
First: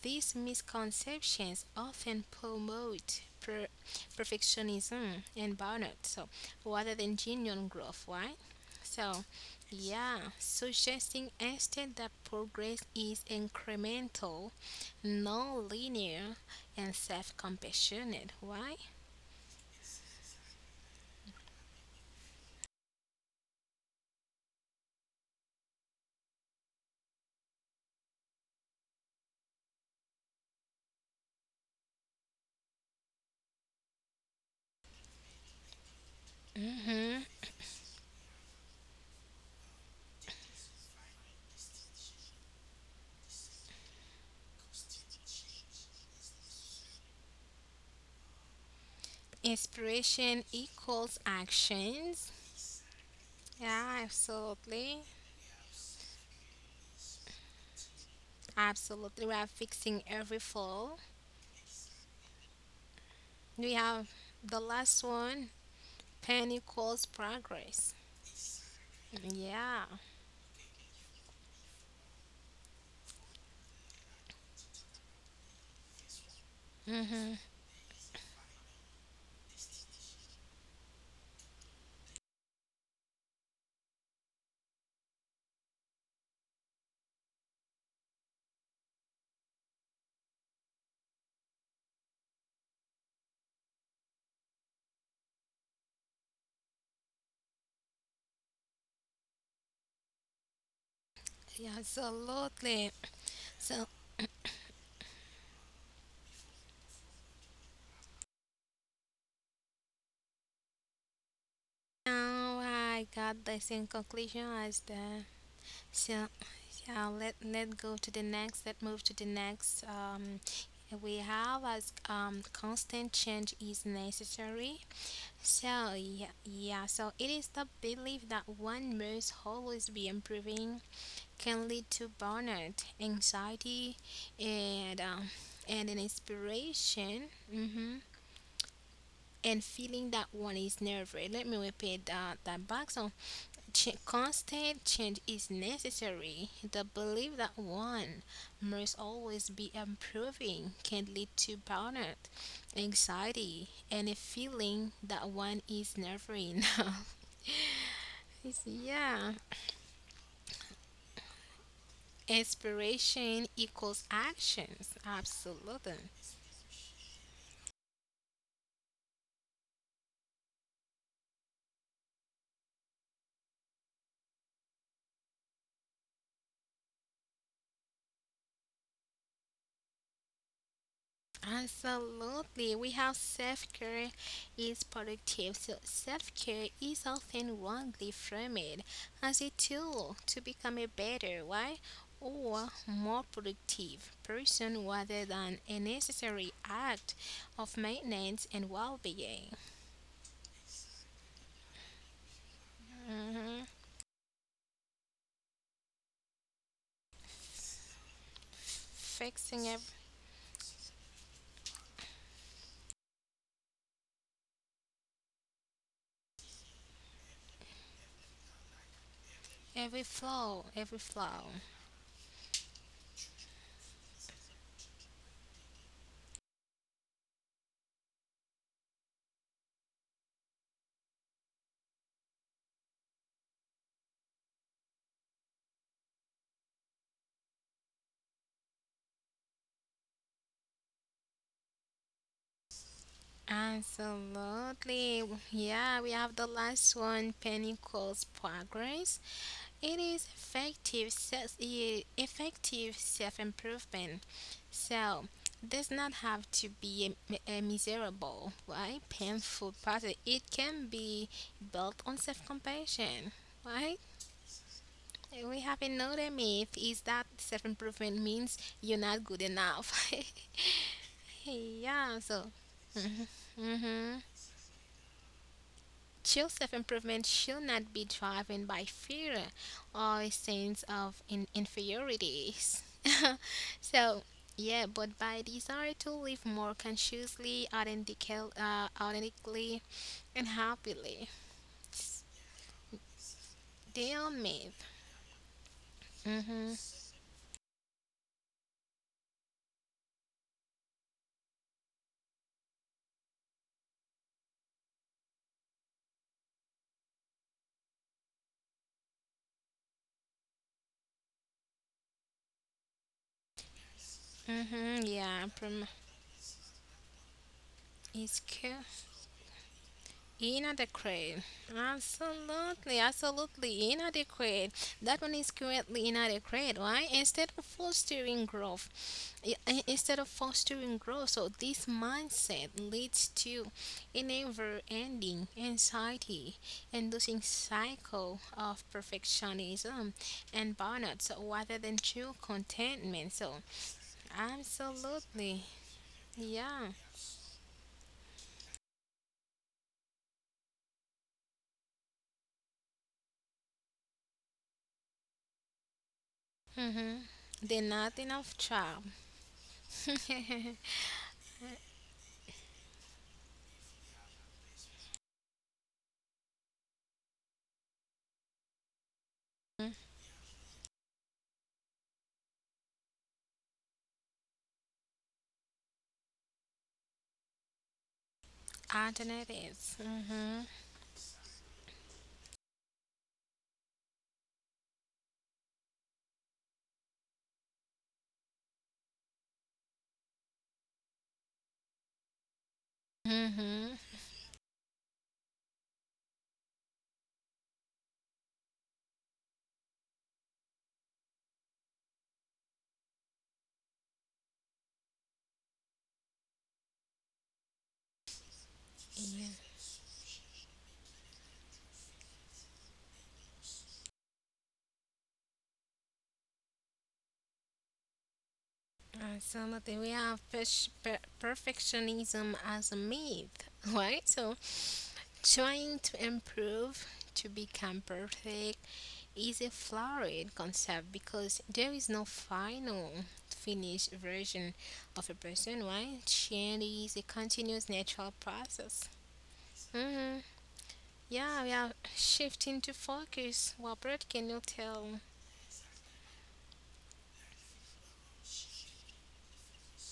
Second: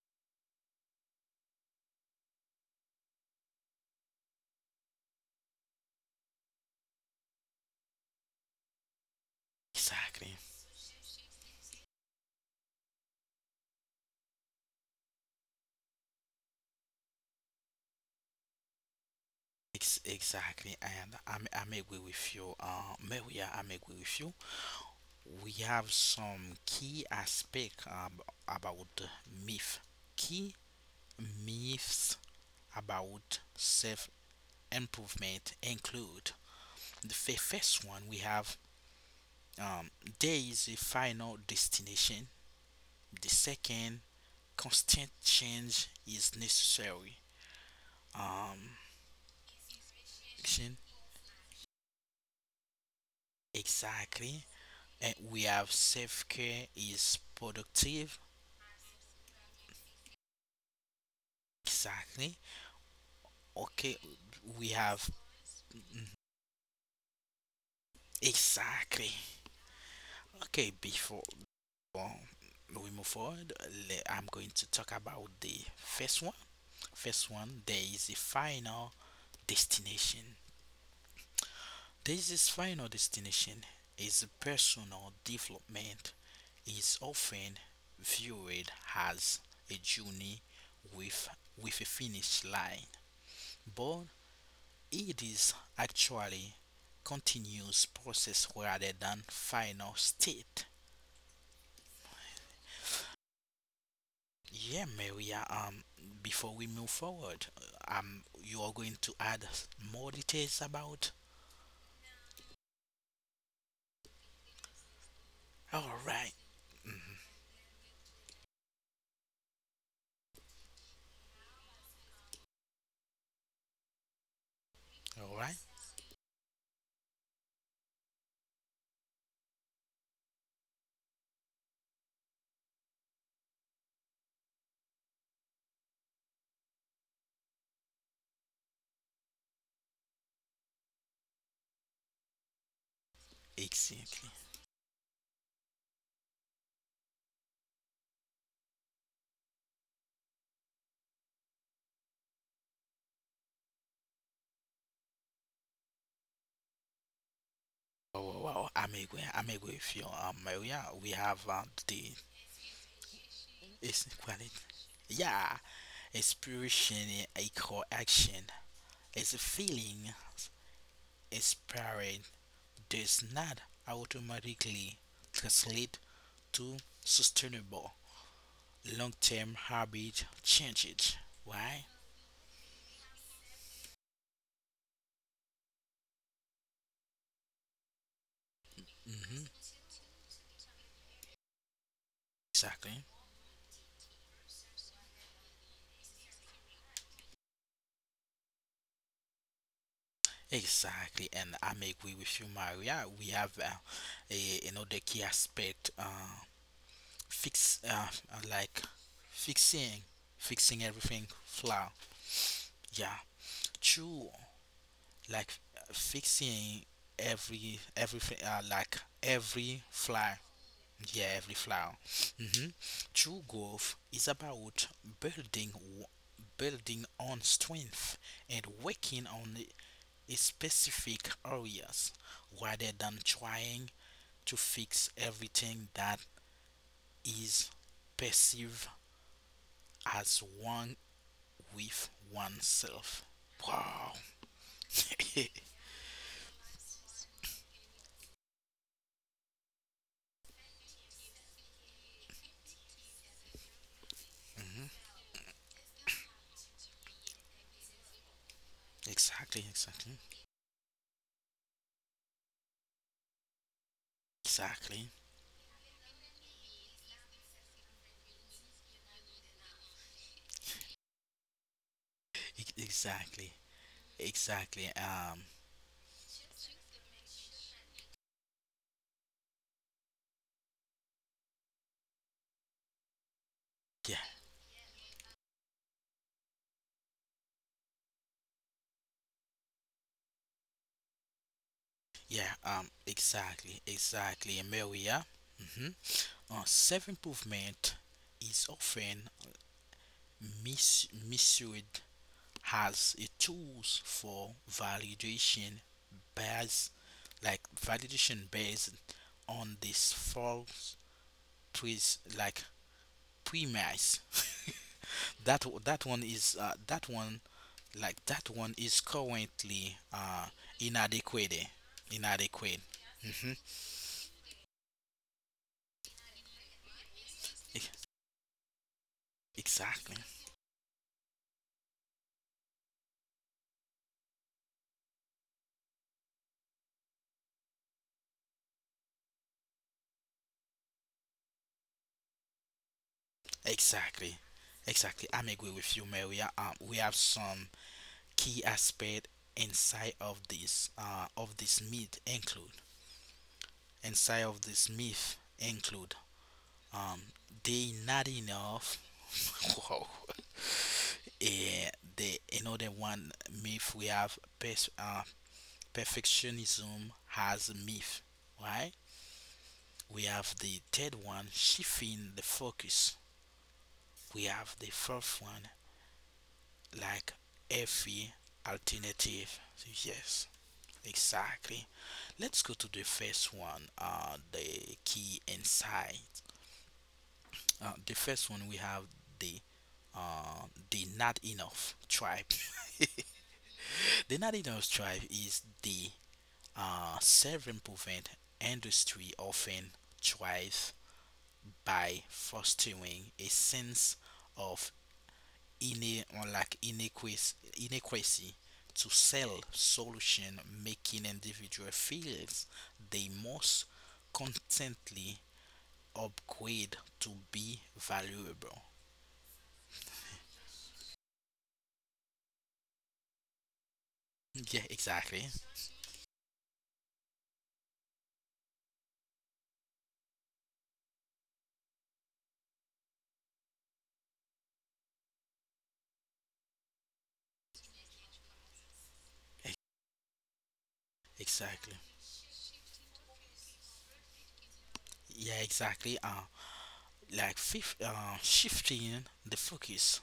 these misconceptions often promote per- perfectionism and burnout, so rather than genuine growth, right? So yeah, Exactly. suggesting instead that progress is incremental, non-linear, and self compassionate. Why? Ex- exactly. And I'm, I'm agree with you, uh, Maria. I'm agree with you. We have some key aspect ab- about myth. Key myths about self improvement include the Hmm. fi- first one we have um, there is a final destination. The second, constant change is necessary. Um, Inspiration action, equals actions. Yeah, exactly. absolutely. And we have self care is productive. Absolutely. We are fixing every fall. Exactly. We Okay, have the we last have one, pain equals progress. exactly. Yeah. Okay, before well, we move forward, le- I'm going to talk about the first one. First Hmm. one, there is a final destination. This is final destination is personal development is often viewed as a journey with with a finish line, but it is actually continuous process rather than final state. Yeah, absolutely. So Yeah, Maria, um, before we move forward, uh, um, you are going to add more details about. now I got this in conclusion as the All so right, yeah, let let go to the next. Let move to the next. Um, we have as um constant change is necessary. all right, So yeah, yeah. So it is the belief that one must always be improving can lead to burnout, anxiety, and um, and an inspiration. Mm-hmm. And feeling that one is never. Let me repeat that that back. So Ch- exactly. constant change is necessary. The belief that one must always be improving can lead to burnout, anxiety, and a feeling that one is never enough. Wow, wow, (laughs) It's- wow. I'm agree, yeah. I'm agree with you, um, Maria. We have uh, the Inspiration is equals quality. actions. Yeah, Absolutely. inspiration equal action. It's a feeling inspired does not automatically translate to sustainable long-term habit changes. Why? Absolutely. We have self care is productive. So self care is often wrongly framed as hmm a tool to become a better, why? Or Exactly. more productive person rather than a necessary act of maintenance and well being. Exactly. And I may agree with you, Maria. We have Hmm. uh, a, another key aspect, uh, fix, uh, uh, like Fixing ev- fixing, fixing everything flaw. Yeah, true. Like uh, fixing every, everything, uh, like every every flaw. flaw, every Yeah, flaw. every flaw. hmm True growth is about building, w- building on strength and working on specific areas rather than trying to fix everything that is perceived as wrong with oneself. Wow. Absolutely. (laughs) Yeah, we have the last one. Penny calls progress. It is effective self yeah, effective self improvement. So does not have to be a, mi- a miserable, right, exactly, painful exactly. process. It can be built on self compassion, right? Exactly. We have another myth is that self improvement means you're not good enough. (laughs) Yeah. So. ex- Exactly. Hmm. Exactly. Um True self improvement should not be driven by fear or a sense of in- inferiorities. (laughs) yeah, So, yeah, but by desire to live more consciously, authentically, uh, authentically and happily. yeah, um exactly, Dear exactly, me. Maria. Mm-hmm. Uh, Mm-hmm. Self improvement is often mis- misread has a tools for validation based like validation based on this false premise like premise. Mm-hmm. (laughs) Yeah, that prom- that one is uh, that one like it's that one cool. is currently uh, Inadequate. inadequate eh, inadequate. Absolutely, Hmm, absolutely inadequate. That one is currently inadequate, why? Instead of fostering growth, i- i- exactly, instead of fostering growth, so this mindset leads to a never ending anxiety, and losing cycle of perfectionism and burnout, so rather than true contentment. So, exactly, exactly. I'm absolutely, agree with you, Maria. um, yeah. We have some key aspect inside of this uh, of this meat include inside of this myth include, Mm-hmm. um, They're they not not enough enough. job. (laughs) Wow. Eh, the another one myth we have pers- uh, perfectionism has a myth, right? (laughs) We have the third one, shifting the focus. We have the fourth one, like every alternative. Alternatives. Yes, exactly. Let's go to the first one. Uh, the key insight. Uh, the first one we have the uh, the Not Enough Tribe. Mm-hmm. Mm-hmm. (laughs) The Not Enough Tribe is the uh, self-improvement industry often thrives by fostering a sense of ine- or like inequis- inequity to sell Yeah. solution making individual feels they must constantly upgrade to be valuable. Uh, some of the we have pers- per- perfectionism as a myth, (laughs) right? So, Yeah, exactly. trying to improve to become perfect is a flawed concept because there is no final finished version of a person, right? Change is a continuous natural process. Ex- Mm-hmm. Yeah, we exactly. are shifting to focus. What Brett can you tell? Yeah, exactly. Uh like fif- uh, shifting the focus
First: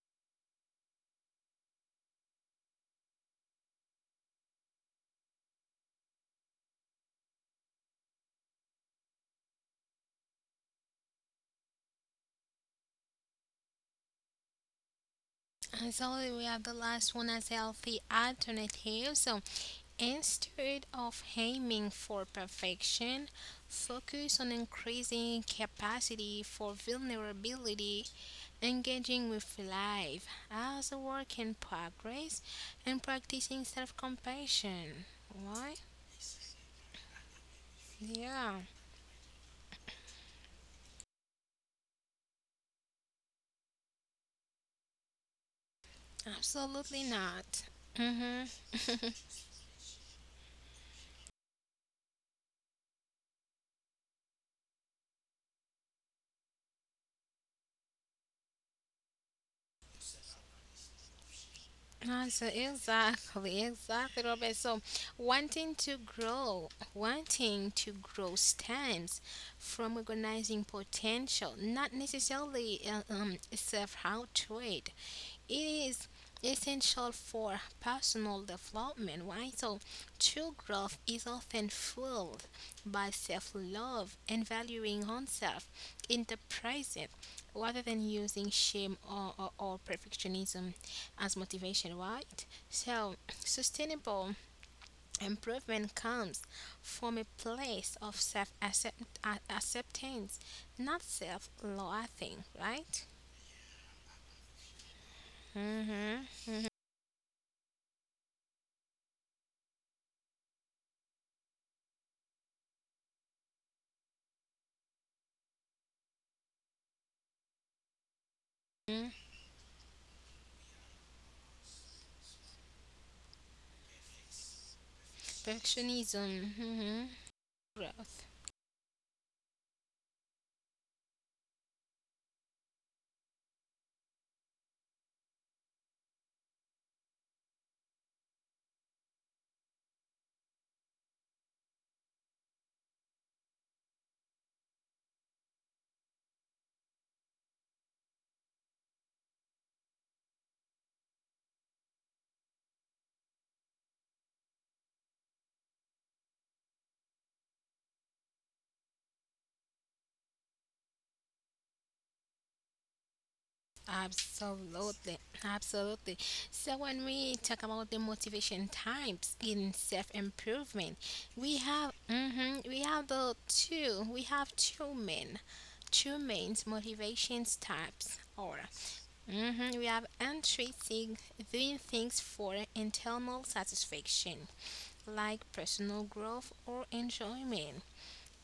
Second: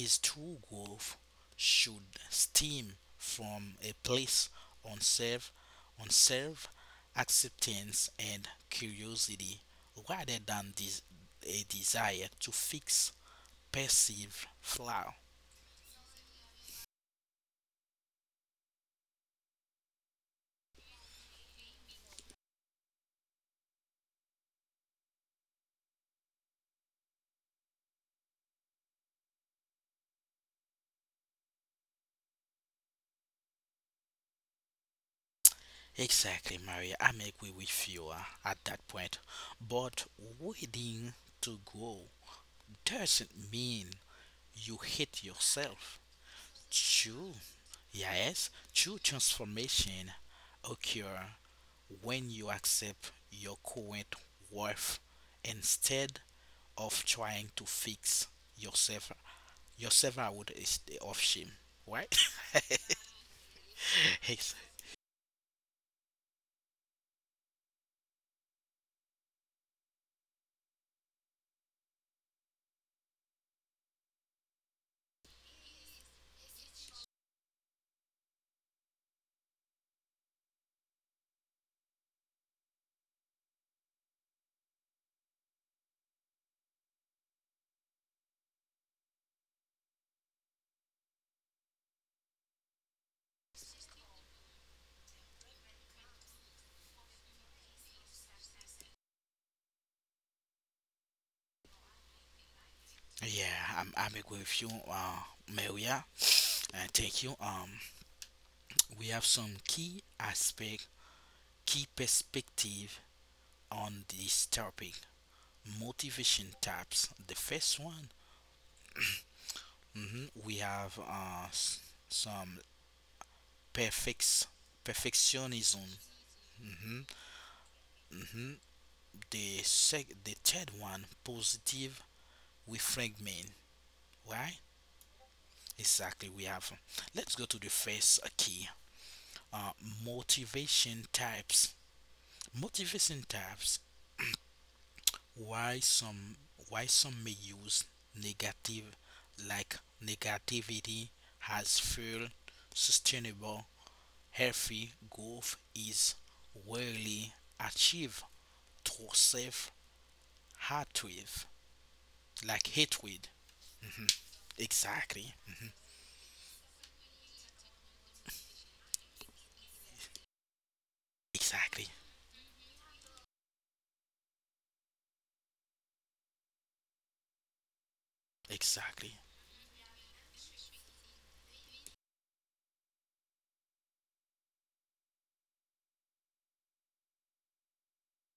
is true growth should stem from a place on self on self acceptance and curiosity rather than this a desire to fix perceived flaw. Absolutely, we have the last one as healthy alternative. So instead of aiming for perfection, focus on increasing capacity for vulnerability, engaging with life as a work in progress, and practicing self compassion. Why? Exactly, Maria. I'm agree with you, uh, Yeah, at that point, but waiting to grow doesn't mean you hate yourself. absolutely True, not. Hmm. yes, true transformation occur when you accept your current worth instead of trying to fix yourself yourself out is the of shame, right? Yes, (laughs) exactly, exactly, Robert. Yes. So, wanting to grow, wanting to grow stems from recognizing potential, not necessarily uh, um, self-hatred. It is essential for personal development, right? So, true growth is often fueled by self love and valuing oneself in the present rather than using shame or, or, or perfectionism as motivation, right? So, sustainable improvement comes from a place of self acceptance, not self loathing, right? Yeah, I'm I'm agree with you, uh, Maria. Hmm. Uh, thank you. Um, we have some key aspect, key perspective on this topic. Motivation types. The first one, mhm, we have uh, s- some perfects, perfectionism. Perfectionism. Hmm. Hmm. Growth. Hmm. The sec- the third one, positive reframing. Right? Exactly. We have. Let's go to the first key. Uh, motivation types. Motivation types. Why some why some may use negative like negativity has fuel sustainable. Healthy growth is rarely achieved through self hatred, like hatred. Absolutely, Exactly, absolutely. So, when we talk about the motivation types in self improvement, we have exactly, mhm, we have the two we have two main two main motivation types or exactly, mhm, we have intrinsic, doing things for internal satisfaction like personal growth or enjoyment,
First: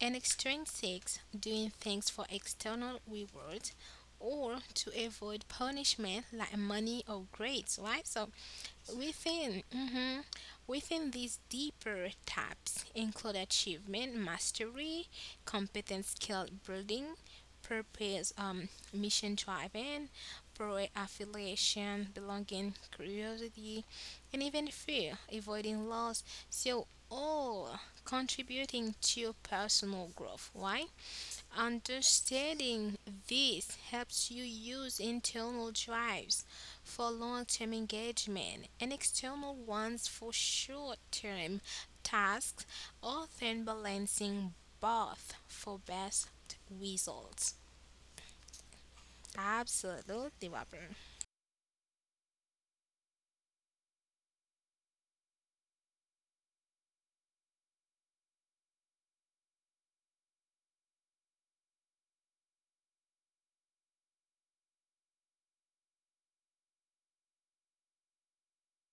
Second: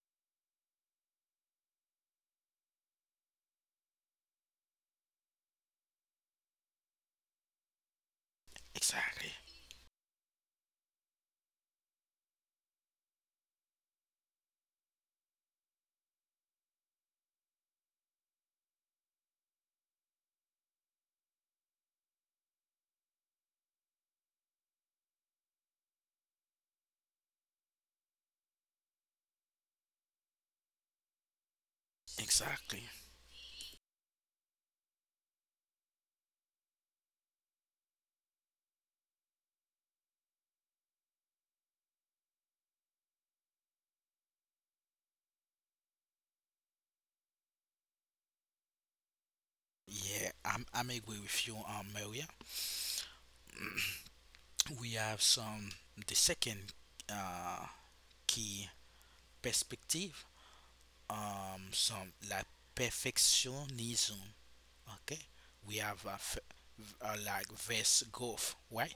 and extrinsics, doing things for external rewards or to avoid punishment like money or grades, right? So exactly, within mhm, within these deeper tabs include achievement mastery, competence skill building, purpose, um, mission driven, pro affiliation, belonging, curiosity, and even fear, avoiding loss. So, all contributing to your personal growth. Why? exactly. Understanding this helps you use internal drives for long term engagement and external ones for short term tasks, often balancing both for best results. Yeah, I'm, Absolutely, I'm Robert. agree with you, um, Maria. We have some the second uh, key perspective, um, some like perfectionism. Okay, we have a, f- a like verse growth, right?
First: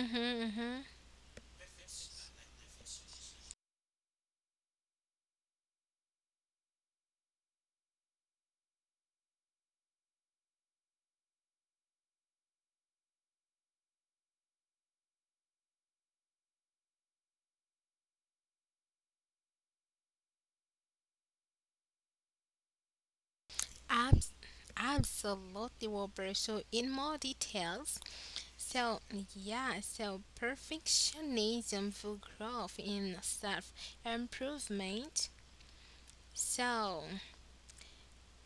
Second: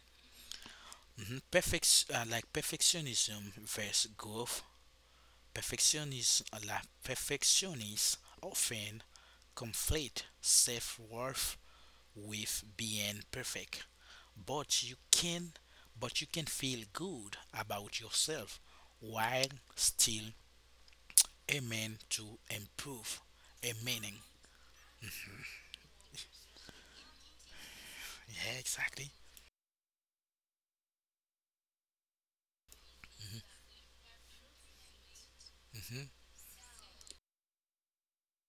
Mm-hmm, Mhm. Perfect, uh, like perfectionism versus growth. Perfectionism, uh, like perfectionists often conflate self-worth with being perfect. But you can, but you can feel good about yourself while still aiming to improve a meaning. mm-hmm. Absolutely, Wilbur. So, in more details, Yeah, so exactly. yeah, so perfectionism for growth in self improvement. Hmm. So,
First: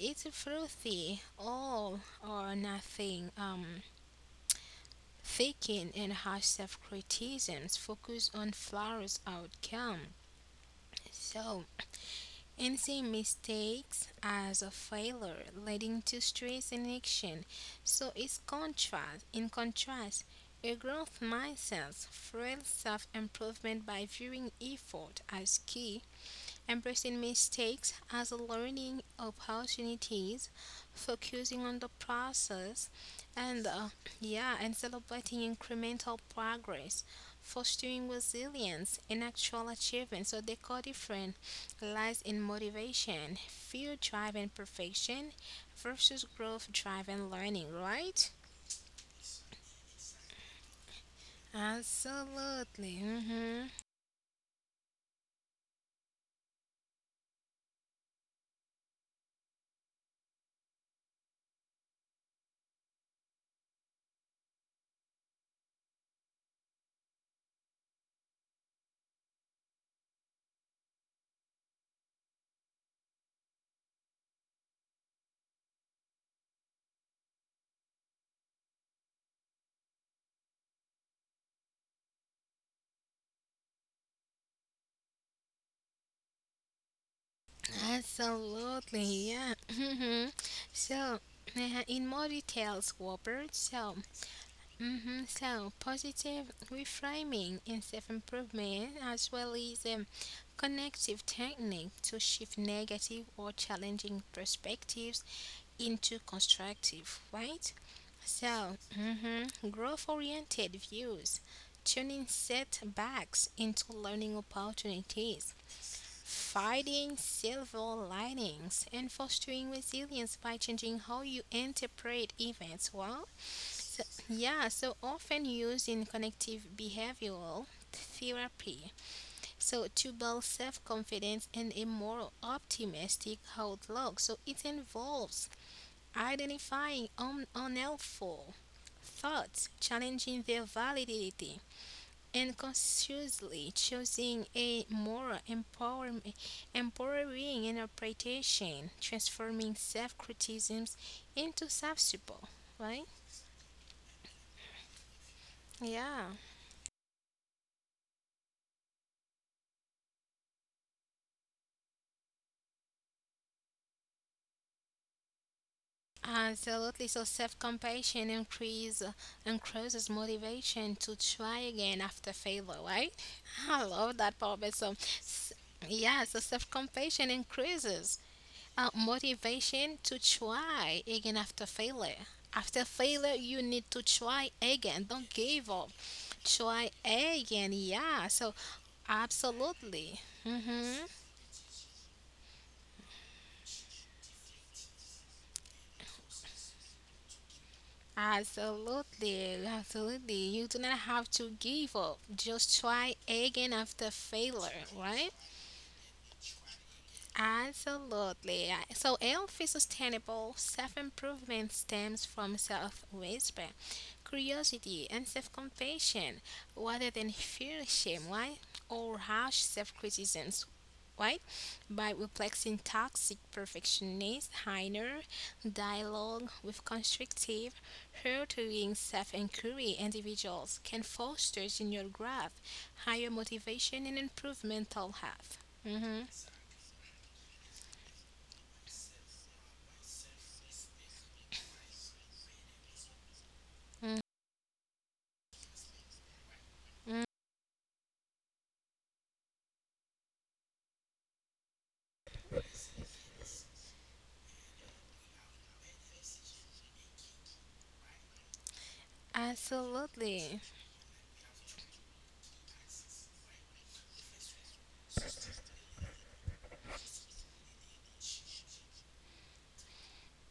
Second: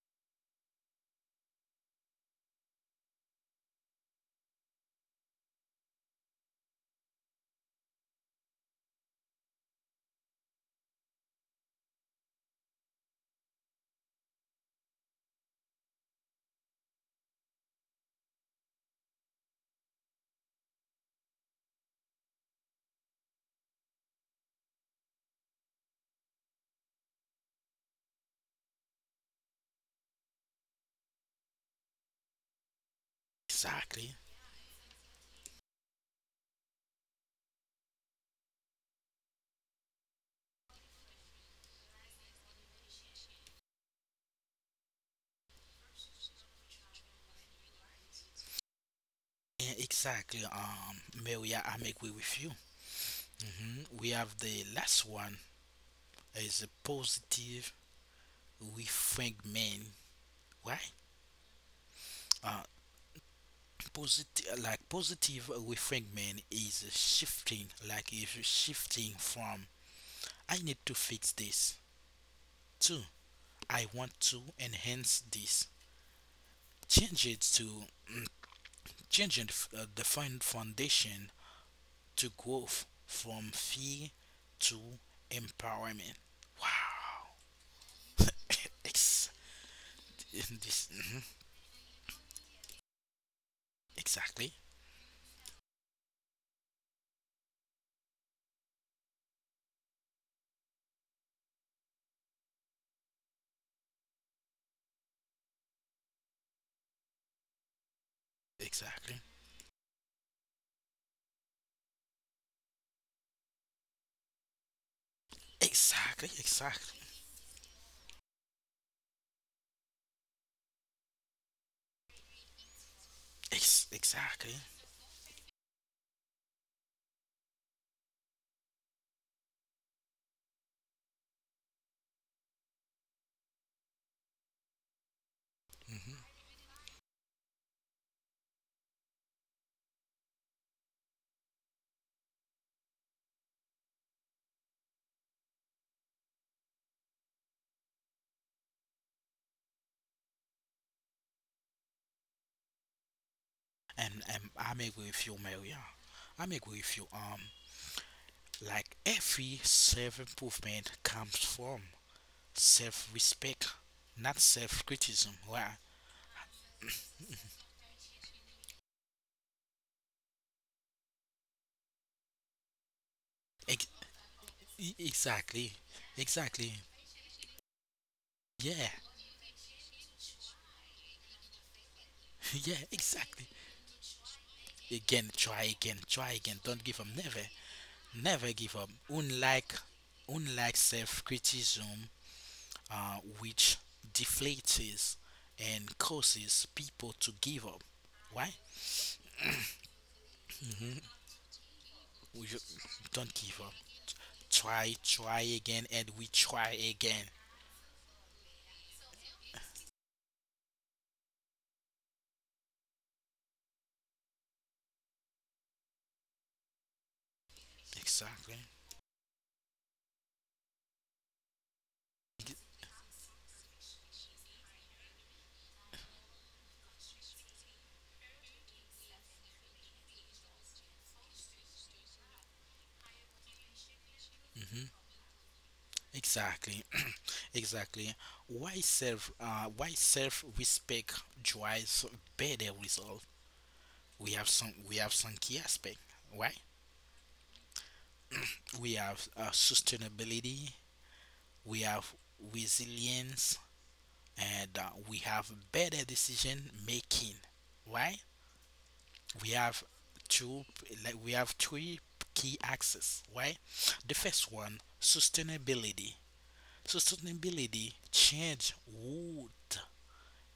it's a fruity all or nothing um, thinking and harsh self criticisms focus on flawed outcome. So, and see mistakes as a failure, leading to stress and action. So it's contrast. In contrast, a growth mindset fuels self-improvement by viewing effort as key embracing mistakes as learning opportunities, focusing on the process, and uh, Exactly. yeah, and celebrating incremental progress, fostering resilience and actual achievement. So the core difference lies in motivation, fear driven perfection versus growth driven learning, right? Yeah, exactly. Um, Mary, I- I'm agree with you. Absolutely. Hmm Hmm. We have the last one, is a positive reframing, right? Uh, positive, like positive reframing is a shifting, like if you're shifting from I need to fix this to I want to enhance this. Change it to Change it, uh, the fun- foundation to growth from fear to empowerment. Wow. (laughs) Absolutely, Ex- yeah. hmm in this, So, mhm. uh, in more details, Robert. So, Exactly. hmm so positive reframing and self-improvement, as well as um, connective technique to shift negative or challenging perspectives into constructive, right? So, Exactly. hmm growth-oriented views, turning setbacks into learning opportunities Exactly. Exactly. finding silver linings and fostering resilience by changing how you interpret events. Well, Ex- so, Exactly. yeah, so often used in connective behavioral therapy. So to build self-confidence and a more optimistic outlook. So it involves Hmm. identifying un- unhelpful thoughts, challenging their validity, and consciously choosing a more empowerm- empowering interpretation, transforming self criticisms into self support, right? And and I'm agree with you, Maria. Yeah. I'm agree with you. Um, like every self improvement comes from self respect, not self criticism. Right? Absolutely. So self compassion increase increases motivation to try again after failure, right? (laughs) I Ex- love that part. But so, e- s- exactly. Yeah. So self Exactly. compassion increases uh, Yeah. (laughs) motivation to try again after failure. Yeah. After failure, Exactly. you need to try again. Don't Again, try give up. again. Try again. Don't Try give up. Never. again. Yeah. So, Never give up. Unlike absolutely. Unlike Mm-hmm. self criticism, uh, which deflates and causes people to give up. Why? Absolutely. Absolutely. You do not have to give up. We ju- Just try don't give again up. after failure, Try, right? try again, and we try again. Absolutely. I- So, healthy, sustainable self improvement stems from self respect, curiosity, and self compassion rather than fear, shame, right? Exactly. Or harsh self criticisms, right? By replacing toxic perfectionist, higher dialogue with constructive, nurturing self inquiry, individuals can foster your growth, higher motivation, and improve Hmm. mental health. Hmm Exactly. (clears throat) Exactly. Why self? Uh, why self-respect drives better result? We have some. We have some key aspect. Why? We have uh, sustainability. We have resilience and uh, we have better decision making. Why? We have two Absolutely. like we have three key axes. Why? The first one, sustainability. Sustainability change would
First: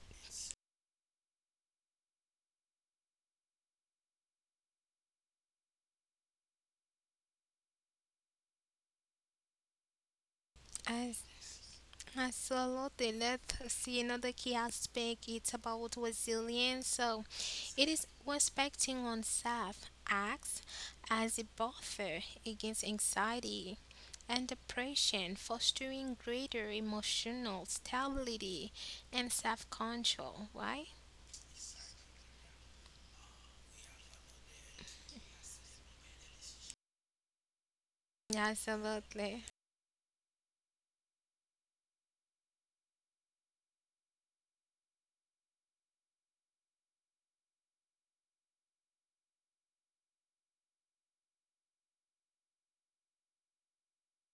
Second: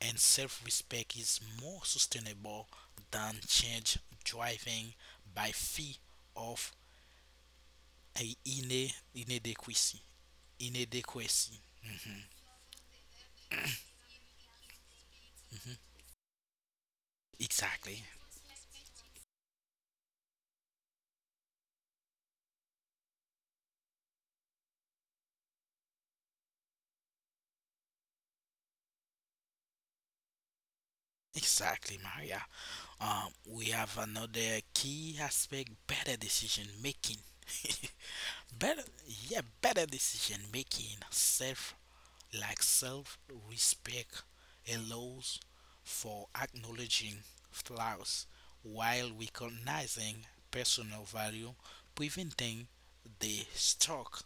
and Self-respect is more sustainable than change driving by fee of a ine- inadequacy, As, inadequacy. absolutely. Let's see another key aspect. It's about resilience. So it is Exactly. respecting oneself acts as a buffer against anxiety and depression, fostering greater emotional stability and self control, right? Exactly, Maria. Um, we have another key aspect, better decision making. (laughs) better, Absolutely. yeah, better decision making. Self, like self respect allows for acknowledging flaws while recognizing personal value, preventing the stuck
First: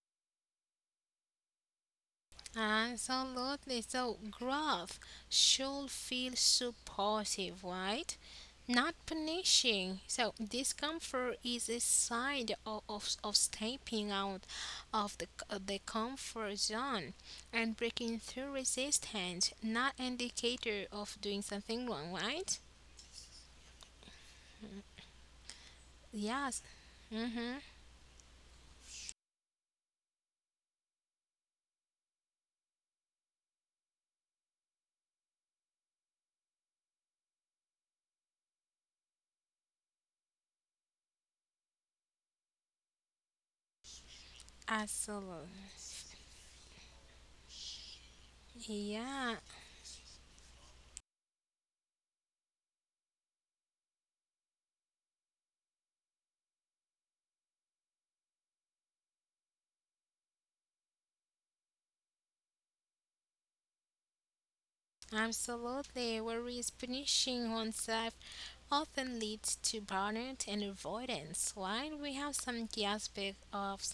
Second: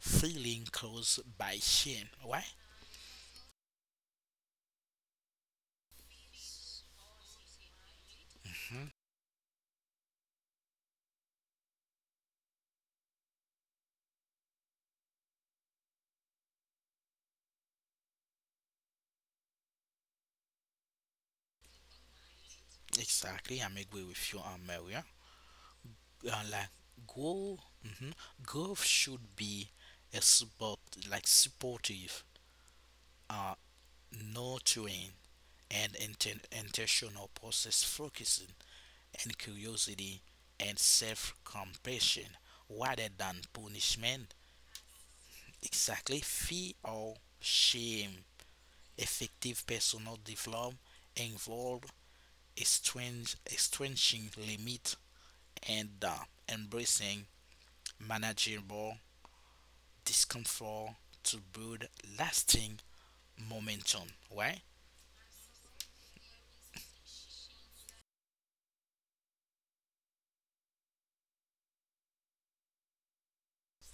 feeling caused by shame. Why? Ah, Absolutely. So growth should feel supportive, right? Hmm. Not punishing. So discomfort is a sign of, of, of stepping out of the, of the comfort zone and breaking through resistance, not indicator of doing something wrong, right? Exactly, I'm agree with you, um, Maria. uh, Yes. Like Mm-hmm. goal, mhm, golf should be a support, like supportive, uh nurturing, and inten- intentional process focusing and curiosity and self-compassion rather than punishment, Absolutely. exactly fear or shame. Yeah. Effective personal development involve a strange stretching limit and uh, embracing manageable discomfort to build lasting momentum. Right? Absolutely. Whereas punishing oneself often leads to burnout and avoidance. While we have some key aspects of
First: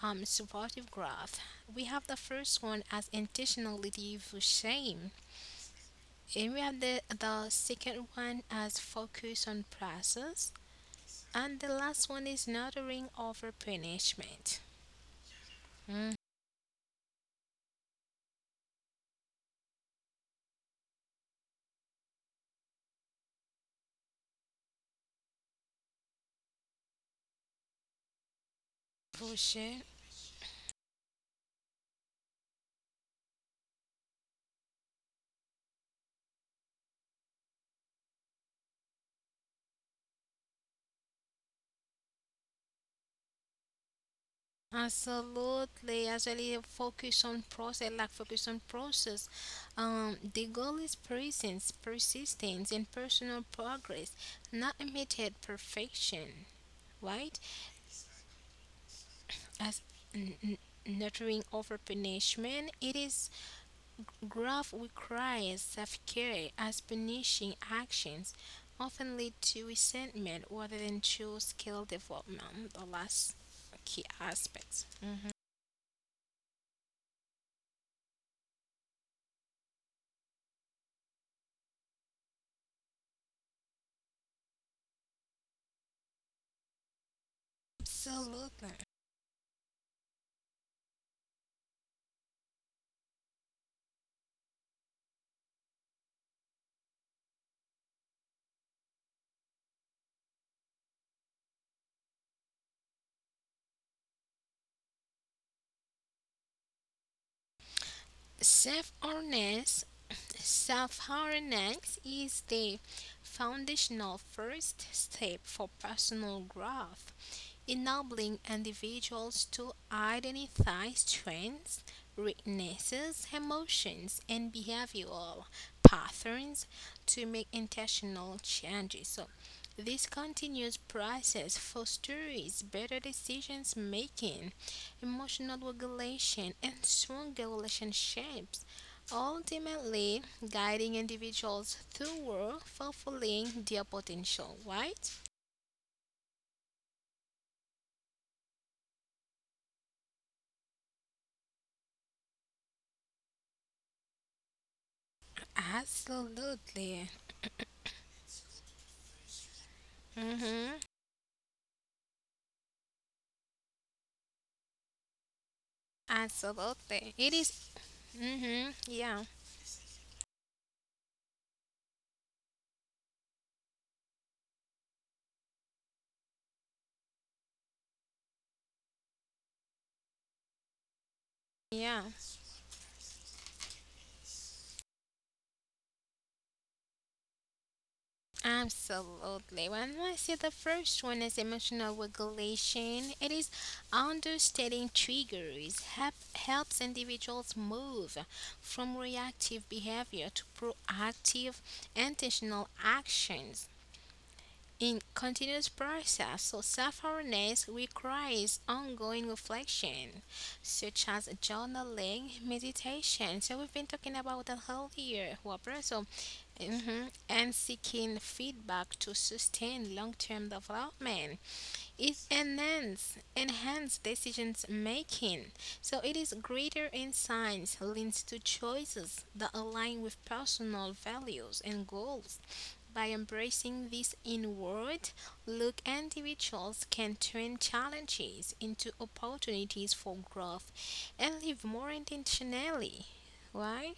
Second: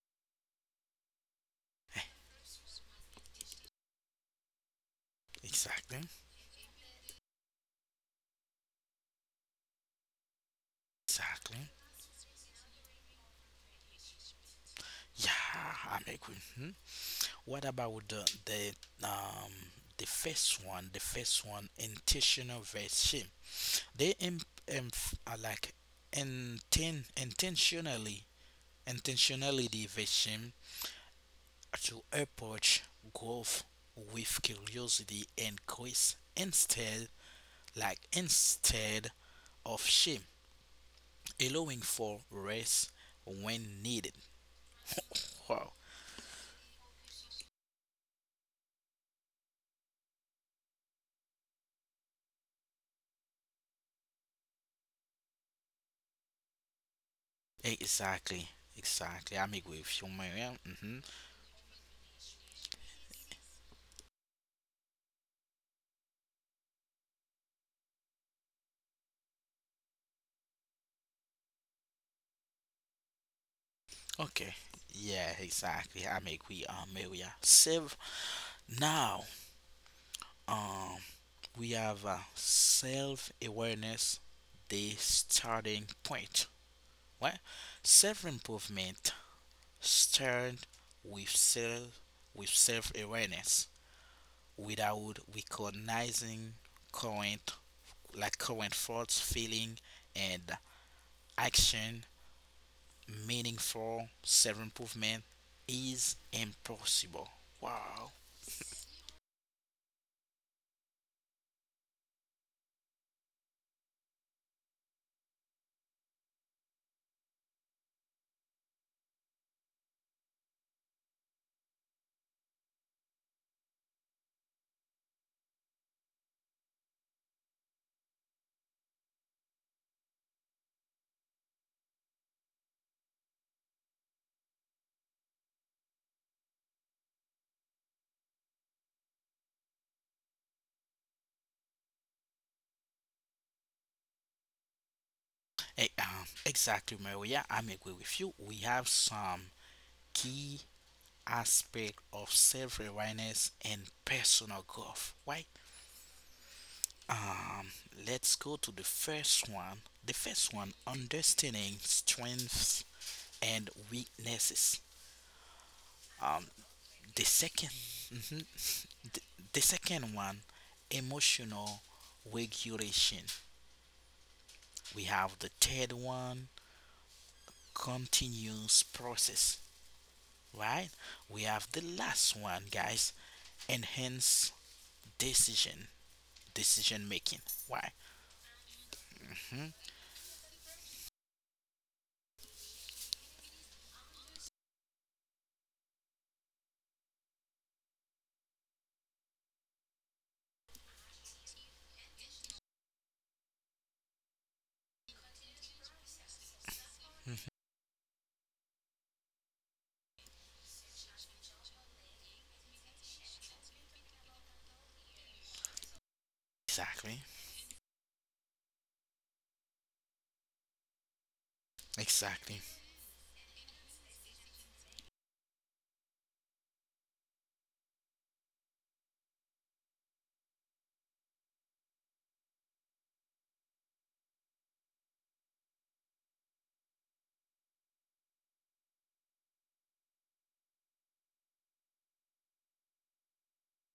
um, supportive growth, we have the first one as intentionality for shame, Exactly. and we have the, the second one as focus on process, and the Exactly. last one is nurturing over punishment. Yeah, I'm Mm. agree. Mhm. What about the, the um the first one? The first one, intentional versus shame. They em em are like inten, intentionally For sure. Intentionality versus shame, to approach growth with curiosity and grace instead like instead of shame, allowing for rest when needed. Wow. Absolutely. Actually, focus on process, like focus on process. Um, the goal is presence, persistence, and personal progress, not immediate perfection, right? Exactly. Exactly. I'm As agree with you, n- Maria. n- Hmm. nurturing over punishment, it is growth requires self care, as punishing actions often lead to resentment rather than true skill development. The last key Okay. aspect. Yeah, exactly. I'm agree, uh, Maria. Self. Now, um, we have uh, self awareness, the starting point. What? Self Absolutely. improvement start with self with self awareness, without recognizing current like current thoughts, feeling, and action. Meaningful self-improvement is impossible. Wow. Self-awareness, (clears throat) self-awareness is the foundational first step for personal growth, enabling individuals to identify strengths, weaknesses, emotions, and behavioral patterns to make intentional changes. So, this continuous process fosters better decisions making, emotional regulation, and stronger relationships, ultimately guiding individuals toward fulfilling their potential, right? Eh, um, exactly, Maria. Yeah, I'm agree with you. We have some key aspect of self-awareness and personal growth, right? Absolutely. Um, let's go to the first one. The first one, Mm-hmm. understanding strengths and weaknesses. Um, Absolutely. The It is. 2nd Mm-hmm. Yeah. the second one, emotional regulation. We have the third one, continuous process, right? We have the Yeah. last one, guys, enhance decision, decision making. Why? Absolutely. When I say the first one is emotional regulation, it is understanding triggers help, helps individuals move from reactive behavior to proactive, intentional actions. In continuous process, so Mhm. self-awareness requires ongoing reflection, such as journaling, meditation. So we've been talking about that earlier, Whopper. So Mhm. Exactly. And seeking feedback to sustain long-term development. It Exactly. enhance enhance decisions making. So it is greater insights leads to choices that align with personal values and goals. By embracing this inward look, individuals can turn challenges into opportunities for growth and live more intentionally. Right?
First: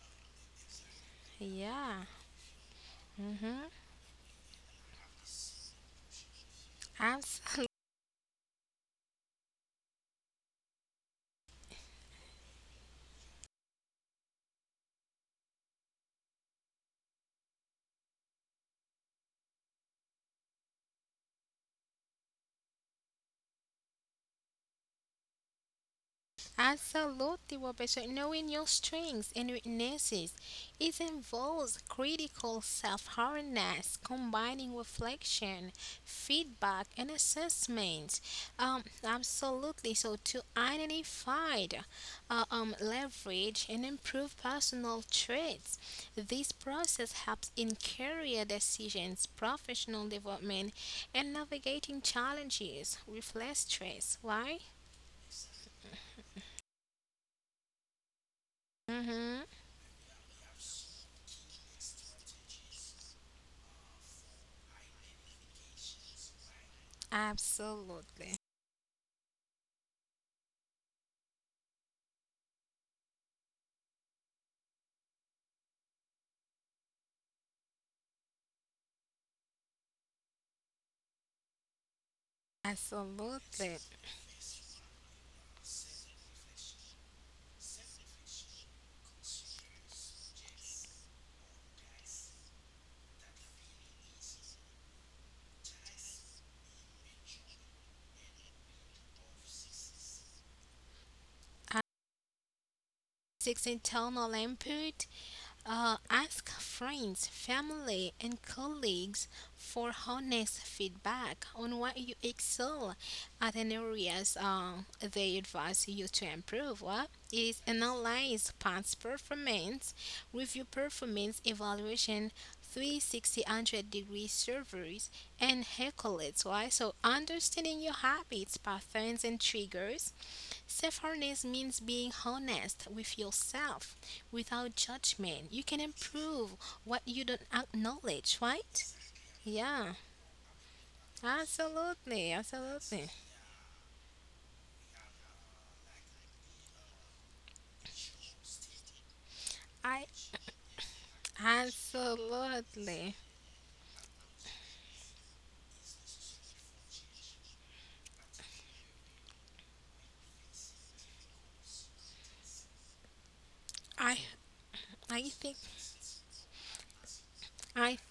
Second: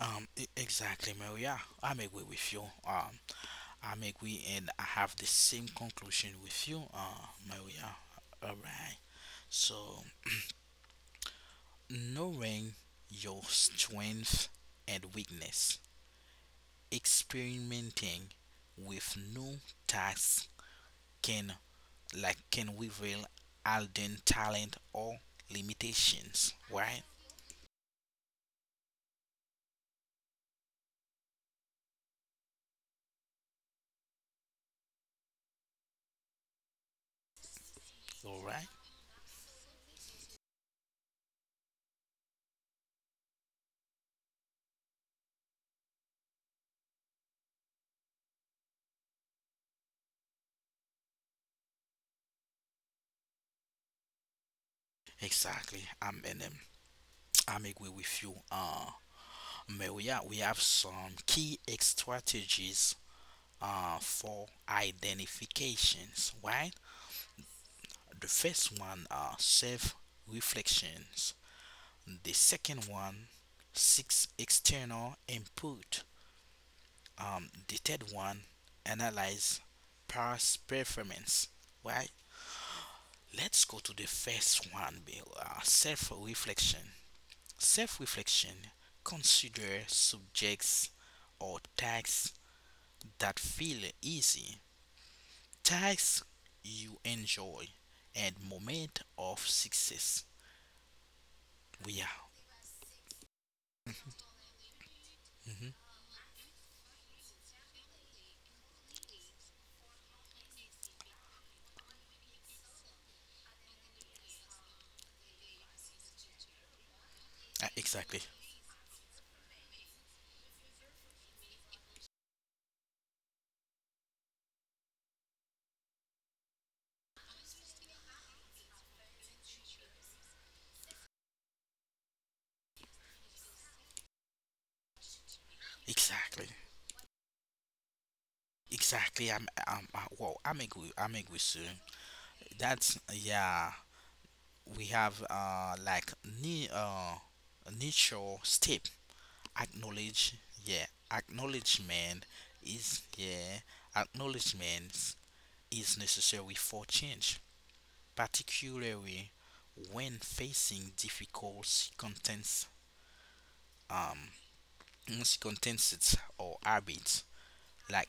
Um. e- Exactly, Maria. I'm Yeah. agree with you. Um. Mm-hmm. I'm agree, and I have the same conclusion with you, uh, Maria. All right. So knowing your strength and weakness, experimenting with new tasks can like can reveal hidden talent or limitations, right? Absolutely, Roberto. Knowing your strengths and weaknesses, it involves critical self-awareness, combining reflection, feedback, and assessment. All right, Um, absolutely. So to identify, uh, um, leverage, and improve personal traits, this process helps in career decisions, professional development, and navigating challenges with less stress. Why? exactly. I'm in them I'm agree with you, uh Mm-hmm. Maria. We have some key strategies uh for identifications, right? The Absolutely. first one are self reflections, the second one, six external input, um, the third one, analyze past performance, right? Let's Absolutely. go to the Uh, first one, Bill. Uh, self-reflection self-reflection, consider subjects or tasks that feel easy, tasks you enjoy and moment of success we are. Six internal input. Mhm. Uh, ask friends, family, and colleagues for honest feedback on what you excel at and areas uh, they advise you to improve. What is Uh, exactly, analyze past performance, review performance evaluation, three sixty degree surveys, and accolades. Why? So understanding your habits, patterns, and triggers. Self-awareness means being honest with yourself without judgment. You can exactly. improve what you don't acknowledge, right? Exactly. I'm, I'm, Yeah, I, well, I'm agree. I'm agree soon. absolutely, That's absolutely. yeah. We have uh like ni uh initial step, I acknowledge. Yeah, acknowledgement is, absolutely. yeah, acknowledgement is necessary for change, particularly when facing difficult circumstances, I um I think circumstances or habits I like.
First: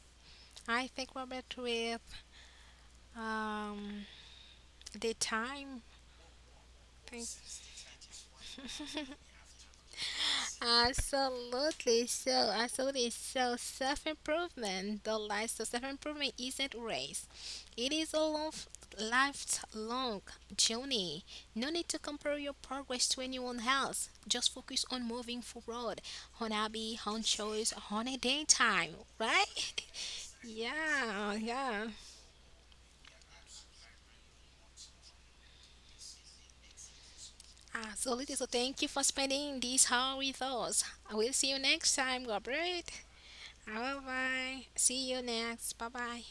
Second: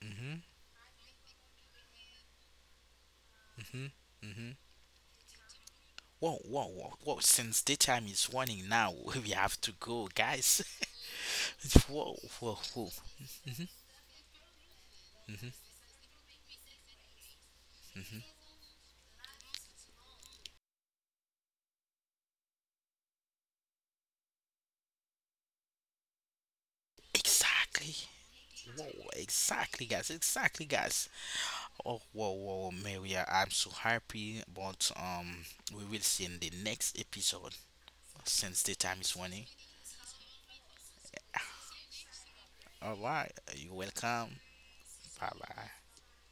Mhm. I think Robert with Mhm. um Mhm. the time. Whoa, whoa, whoa, whoa. Thank Since the time is running now, (laughs) we have to go, guys. (laughs) absolutely. Whoa, So, whoa, whoa. absolutely. So, self improvement, the Hmm. life, so self improvement isn't a race. It is a Hmm. long, lifelong journey. No need to compare your progress to anyone else. Just focus on moving forward, on hobby, on choice, Exactly. on a daytime, Whoa, right? exactly, (laughs) guys. Exactly, guys. Yeah, yeah. Oh, whoa, whoa, Maria. I'm so happy, but um, we will see in the next episode. Absolutely. So Since the thank you time for is running. spending this hour with us. I will see you next time, Gabriel. All right. You're Bye welcome. bye. See you Bye bye. next. Bye bye.